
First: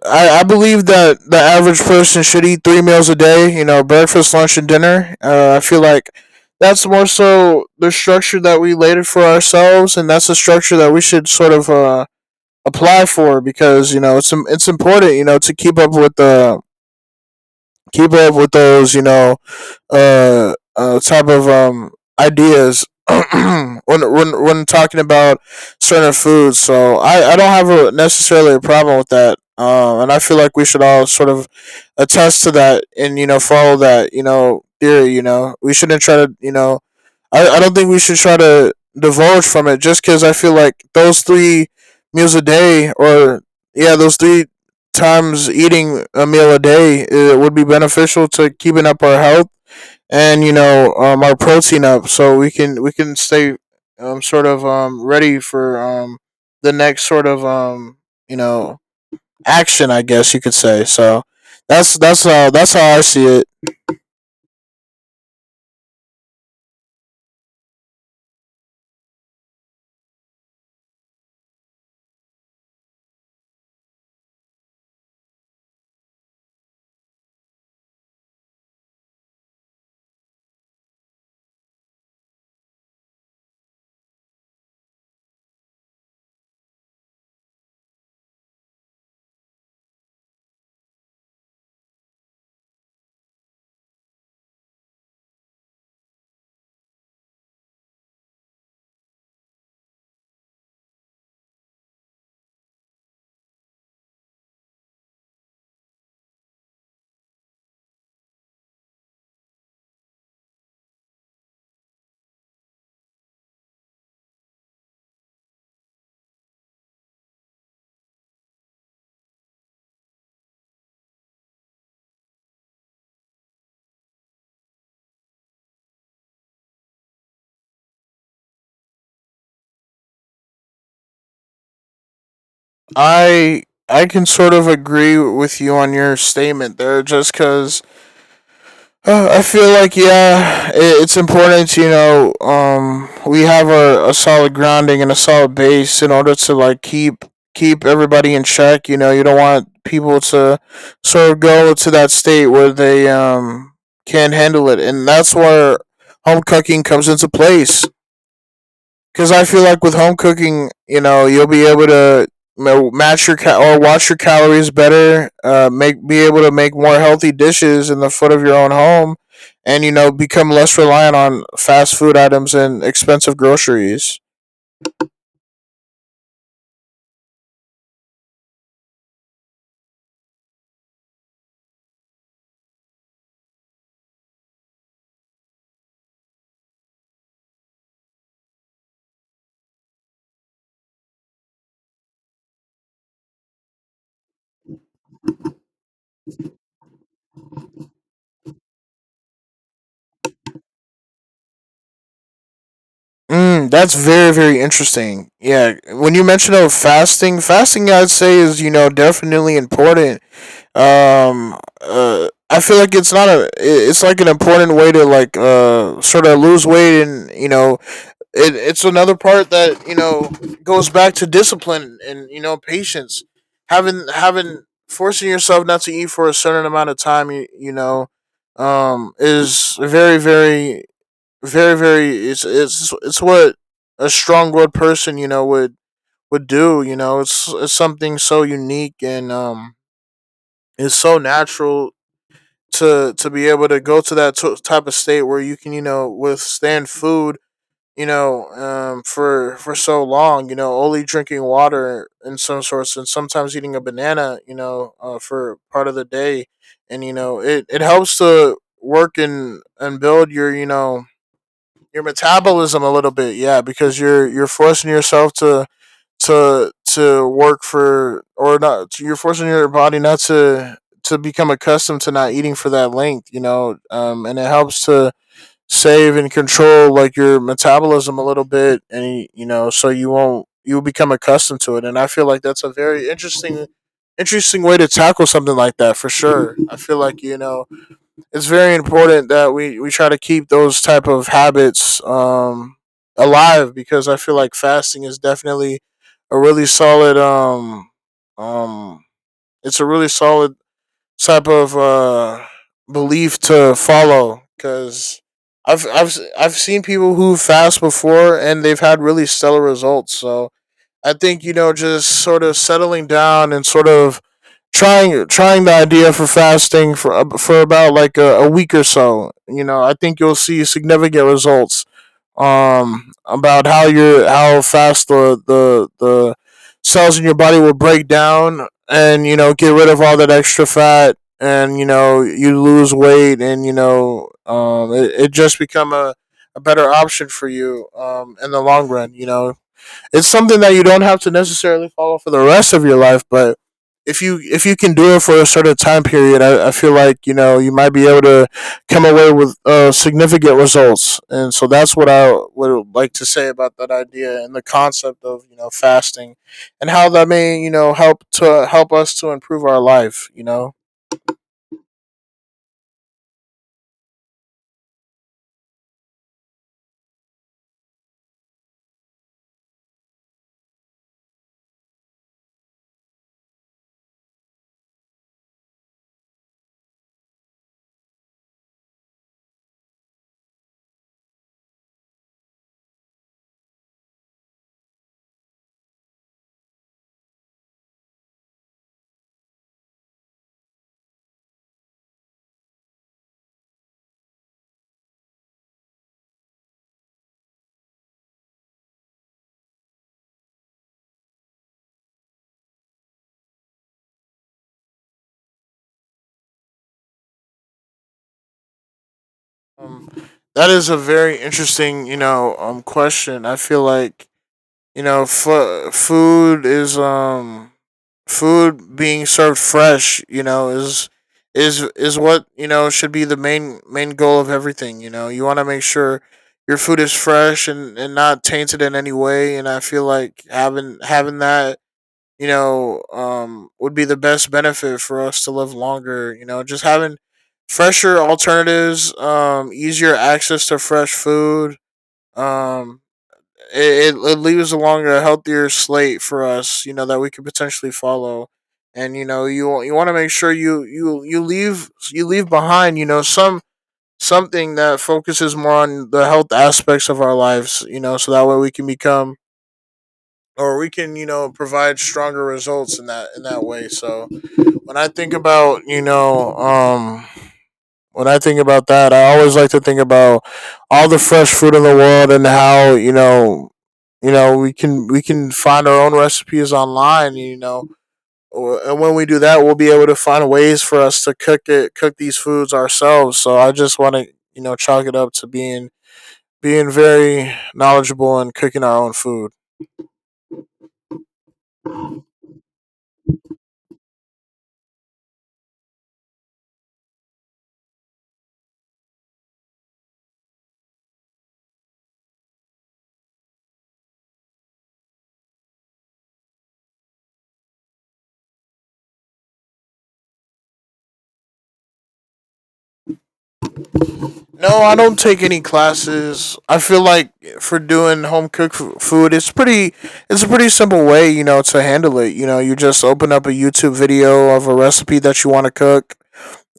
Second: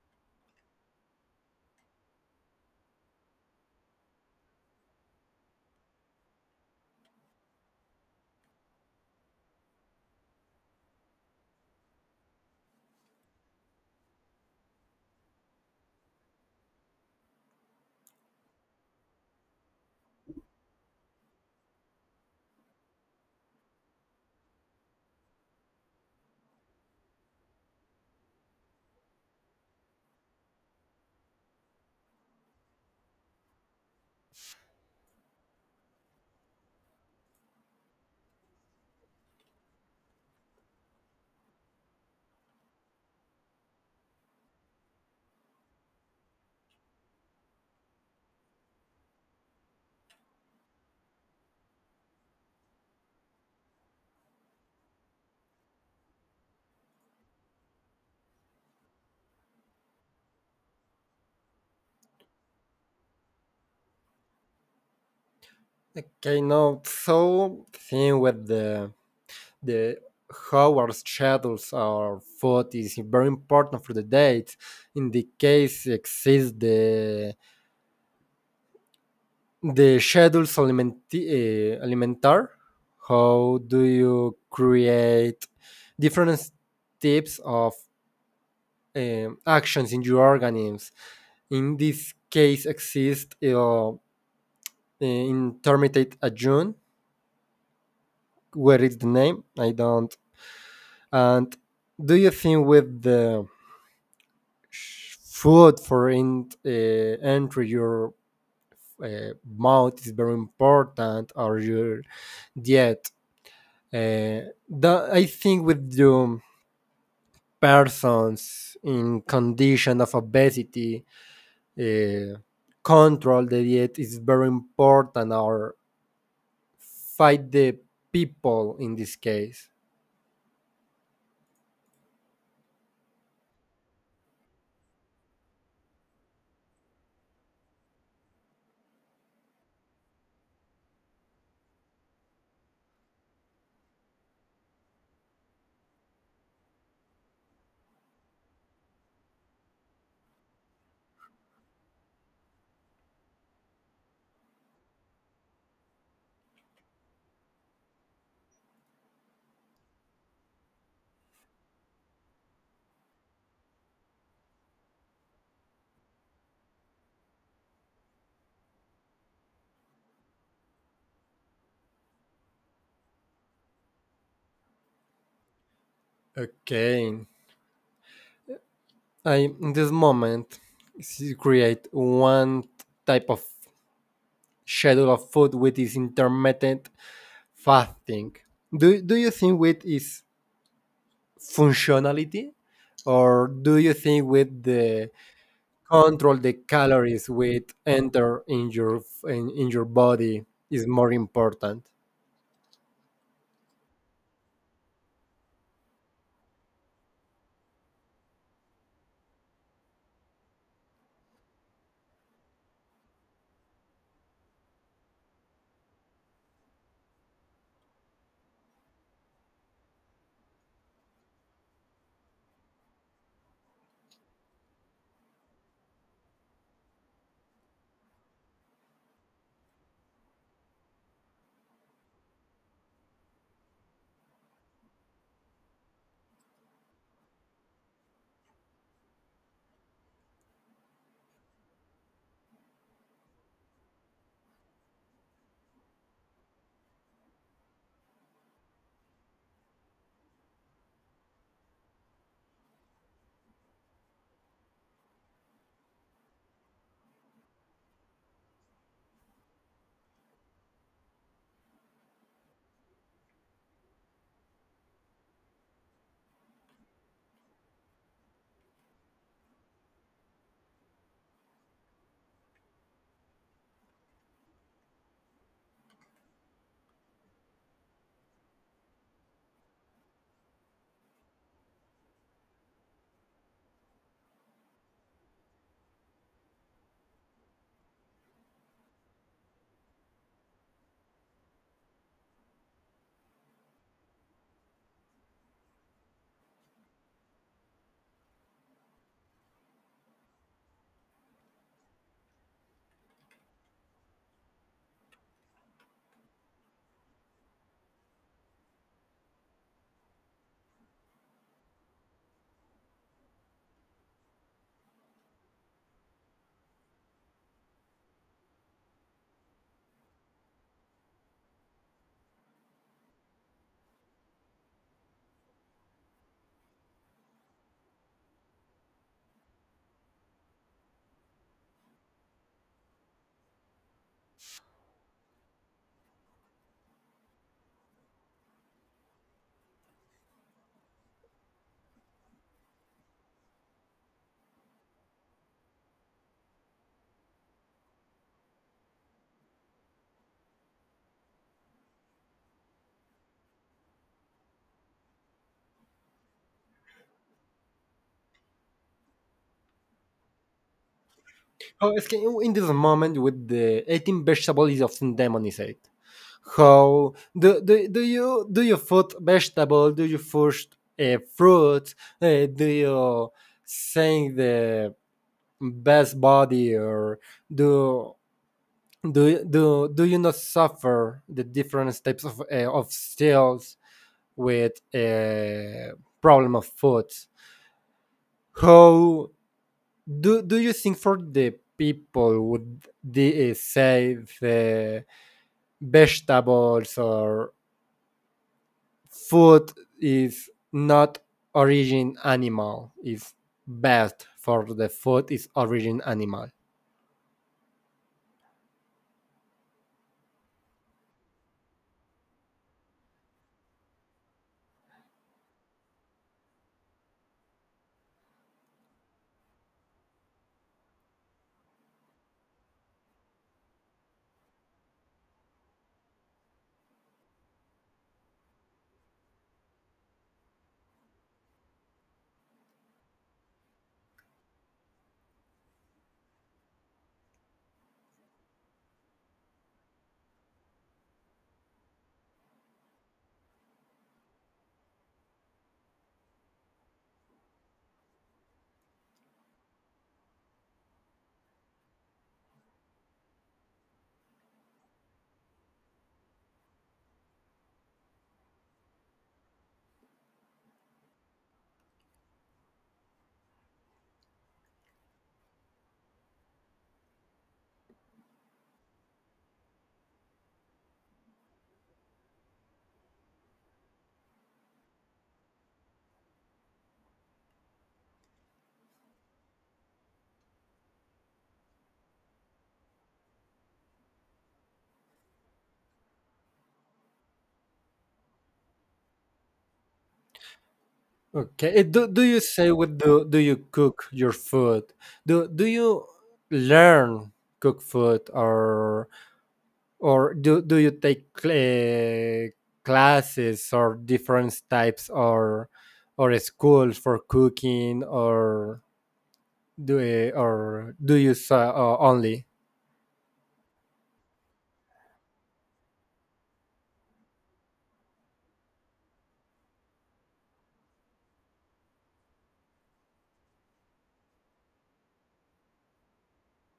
S2: I believe that the average person should eat three meals a day. You know, breakfast, lunch, and dinner. I feel like that's more so the structure that we laid it for ourselves, and that's the structure that we should sort of apply for, because you know it's important you know to keep up with the keep up with those you know type of ideas when when talking about certain foods. So I don't have a necessarily a problem with that. And I feel like we should all sort of attest to that, and you know follow that you know theory. You know, we shouldn't try to you know I don't think we should try to divulge from it, just because I feel like those three meals a day, or yeah, those three times eating a meal a day, it would be beneficial to keeping up our health and you know our protein up, so we can stay sort of ready for the next sort of you know action, I guess you could say. So that's how I see it.
S1: Okay, no, so thing with the how our schedules our food is very important for the date. In the case exists the schedules alimenti alimentar. How do you create different types of actions in your organisms? In this case, exist in Terminate a June, where is the name? I don't. And do you think with the food for in entry your mouth is very important or your diet? I think with the persons in condition of obesity, uh, control the diet is very important or fight the people in this case.
S2: I I can sort of agree with you on your statement there, just because I feel like yeah, it's important. You know, we have a solid grounding and a solid base in order to like keep everybody in check. You know, you don't want people to sort of go to that state where they can't handle it, and that's where home cooking comes into place. Because I feel like with home cooking, you know, you'll be able to match your cal or watch your calories better, make be able to make more healthy dishes in the foot of your own home, and you know become less reliant on fast food items and expensive groceries.
S1: Okay. I in this moment create one type of schedule of food with this intermittent fasting. Do you think with its functionality, or do you think with the control the calories with enter in your in your body is more important?
S2: Mm, that's very interesting. Yeah, when you mention of fasting I'd say is you know definitely important. I feel like it's not it's like an important way to like sort of lose weight, and you know it's another part that you know goes back to discipline and you know patience. Having forcing yourself not to eat for a certain amount of time, you know is very very very very it's it's what a strong willed person you know would do. You know it's something so unique, and it's so natural to be able to go to that type of state where you can you know withstand food, you know for so long, you know, only drinking water in some sorts, and sometimes eating a banana, you know for part of the day. And you know it helps to work and build your you know your metabolism a little bit, yeah, because you're forcing yourself to work for or not you're forcing your body not to become accustomed to not eating for that length, you know and it helps to save and control like your metabolism a little bit, and you know so you won't you become accustomed to it. And I feel like that's a very interesting way to tackle something like that for sure. I feel like you know it's very important that we try to keep those type of habits alive, because I feel like fasting is definitely a really solid um it's a really solid type of belief to follow, because I've have I I've seen people who fast before and they've had really stellar results. So I think you know just sort of settling down and sort of trying the idea for fasting for for about like a week or so. You know, I think you'll see significant results about how your how fast the cells in your body will break down, and you know get rid of all that extra fat, and you know you lose weight, and you know it just become a better option for you in the long run. You know it's something that you don't have to necessarily follow for the rest of your life, but if you can do it for a certain time period, I feel like you know you might be able to come away with significant results, and so that's what I would like to say about that idea and the concept of you know fasting, and how that may you know help to help us to improve our life. You know,
S1: Oh, es que in this moment with the eating vegetable is often demonized. How do you food vegetable? Do you food fruit? Do you sing the best body or do do do you not suffer the different types of styles with a problem of food? How do you think for the people would they say the vegetables or food is not origin animal is best for the food is origin animal?
S2: um, that is a very interesting you know question. I feel like you know, food is food being served fresh. You know, is what you know should be the main goal of everything. You know, you want to make sure your food is fresh, and not tainted in any way. And I feel like having that you know would be the best benefit for us to live longer. You know, just having fresher alternatives, easier access to fresh food. Um, leaves along a healthier slate for us, you know, that we could potentially follow. And you want to make sure you leave behind, you know, something that focuses more on the health aspects of our lives, you know, so that way we can become or we can, you know, provide stronger results in that way. So when I think about, you know, um when I think about that, I always like to think about all the fresh fruit in the world. And you know, we can find our own recipes online. You know, and when we do that, we'll be able to find ways for us to cook it, cook these foods ourselves. So I just want to chalk it up to being very knowledgeable and cooking our own food.
S1: Okay. Eh, do you say what do you cook your food, do you learn cook food or do you take classes or different types or schools for cooking or or do you only?
S2: No, I don't take any classes. I feel like for doing home cooked food, It's a pretty simple way, you know, to handle it. You know, you just open up a YouTube video of a recipe that you want to cook,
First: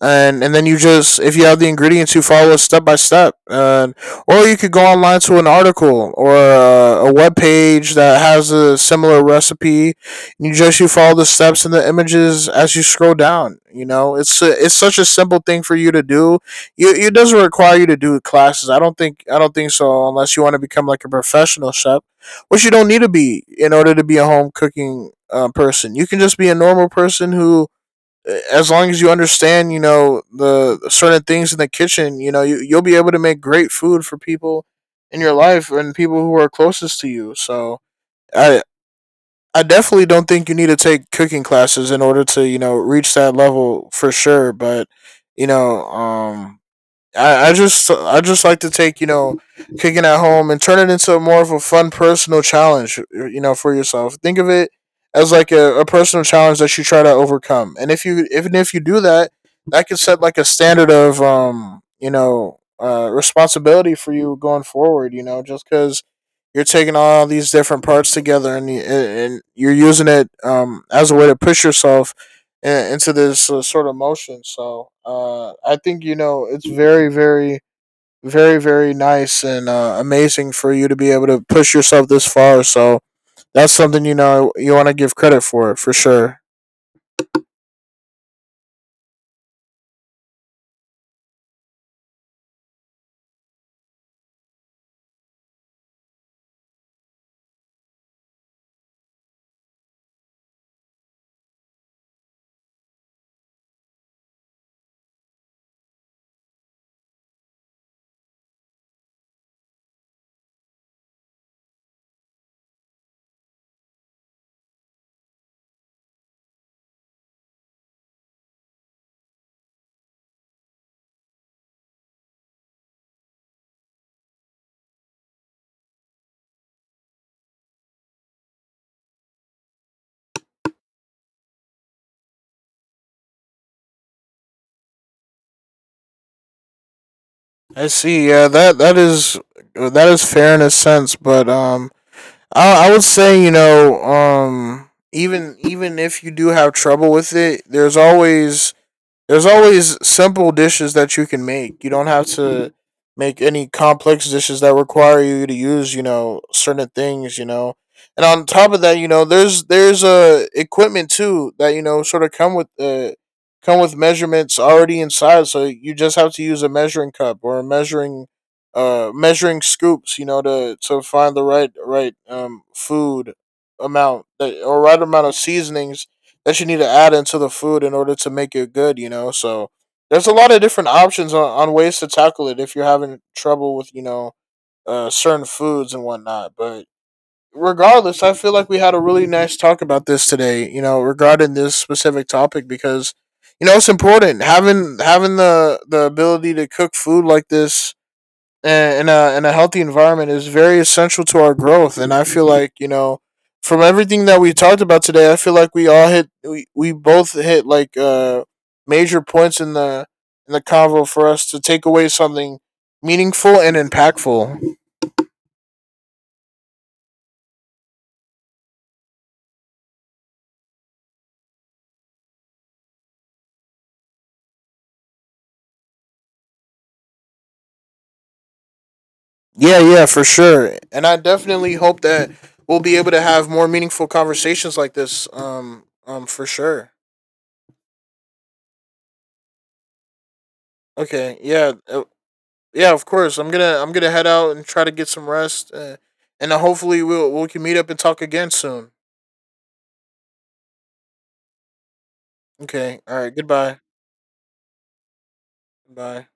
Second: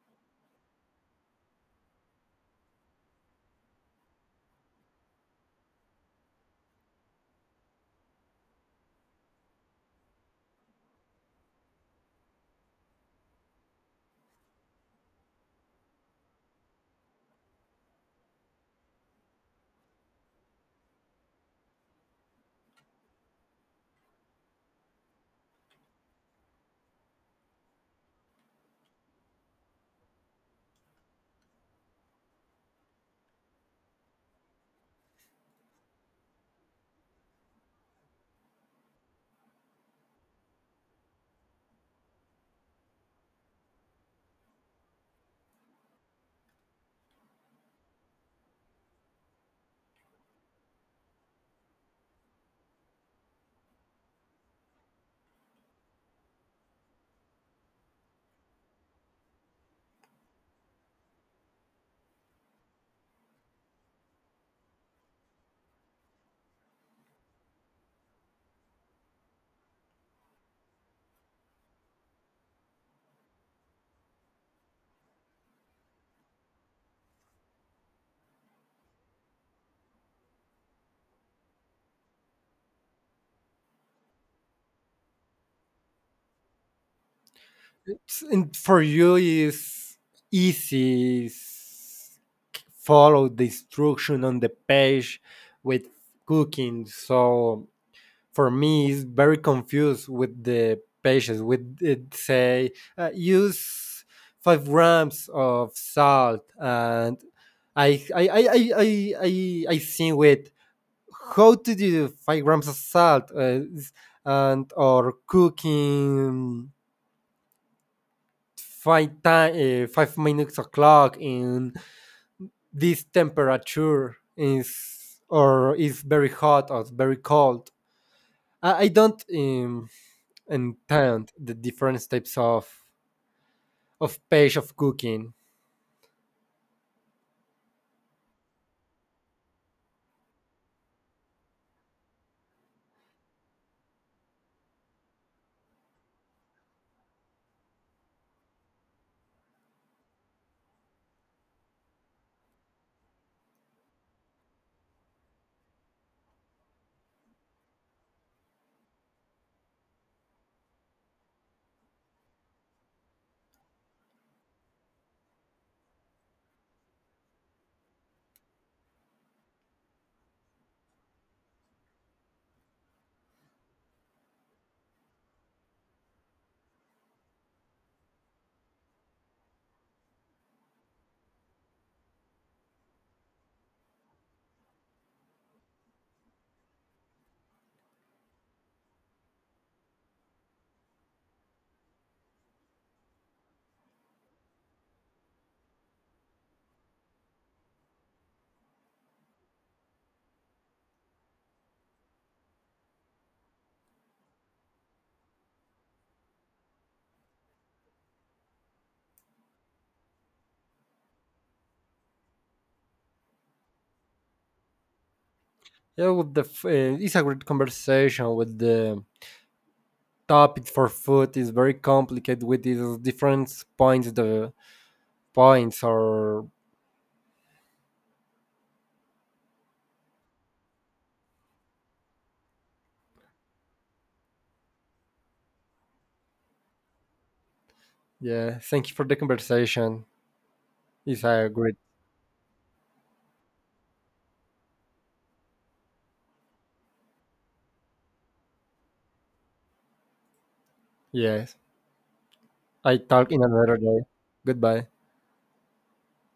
S2: and then you just, if you have the ingredients, you follow it step by step, and or you could go online to an article or a web page that has a similar recipe. You just you follow the steps and the images as you scroll down. It's such a simple thing for you to do. It doesn't require you to do classes. I don't think so, unless you want to become like a professional chef, which you don't need to be in order to be a home cooking person. You can just be a normal person who, as long as you understand, you know, the certain things in the kitchen, you'll be able to make great food for people in your life and people who are closest to you. So I I definitely don't think you need to take cooking classes in order to, you know, reach that level for sure. But, you know, um I just like to take, cooking at home, and turn it into more of a fun personal challenge, you know, for yourself. Think of it as like a personal challenge that you try to overcome. And if you even if you do that, that could set like a standard of responsibility for you going forward. You know, just because you're taking all these different parts together, and and you're using it as a way to push yourself into this sort of motion. So I think, you know, it's very, very, very, very nice and amazing for you to be able to push yourself this far. So that's something, you know, you want to give credit for sure.
S1: It's- and for you is easy follow the instruction on the page with cooking? So for me it's very confused with the pages with it say use 5 grams of salt and i i i i i i, I see with how to do 5 grams of salt, and or cooking 5 minutes o'clock in this temperature is or is very hot or very cold. I don't understand the different types of page of cooking.
S2: I see. Yeah, that is fair in a sense, but I would say, even if you do have trouble with it, there's always simple dishes that you can make. You don't have to make any complex dishes that require you to use, you know, certain things, you know. And on top of that, you know, there's equipment too that, you know, sort of come with measurements already inside, so you just have to use a measuring cup or a measuring scoops, you know, to find the right food amount, that or right amount of seasonings that you need to add into the food in order to make it good, you know? So there's a lot of different options on ways to tackle it if you're having trouble with, you know, certain foods and whatnot. But regardless, I feel like we had a really nice talk about this today, you know, regarding this specific topic, because, you know, it's important having the ability to cook food like this, and, and a healthy environment is very essential to our growth. And I feel like, you know, from everything that we talked about today, I feel like we both hit like major points in the convo for us to take away something meaningful and impactful.
S1: Yeah, with the it's a great conversation with the topic for food is very complicated with these different points the points or
S2: Yeah, yeah, for sure. And I definitely hope that we'll be able to have more meaningful conversations like this. For sure.
S1: yeah. Thank you for the conversation. It's
S2: Okay,
S1: a
S2: yeah.
S1: great.
S2: Yeah, of course. I'm gonna head out and try to get some rest, and then hopefully we can meet up and talk again soon.
S1: Yes, I
S2: Okay. All
S1: talk
S2: right.
S1: in another
S2: Goodbye.
S1: day. Goodbye.
S2: Bye.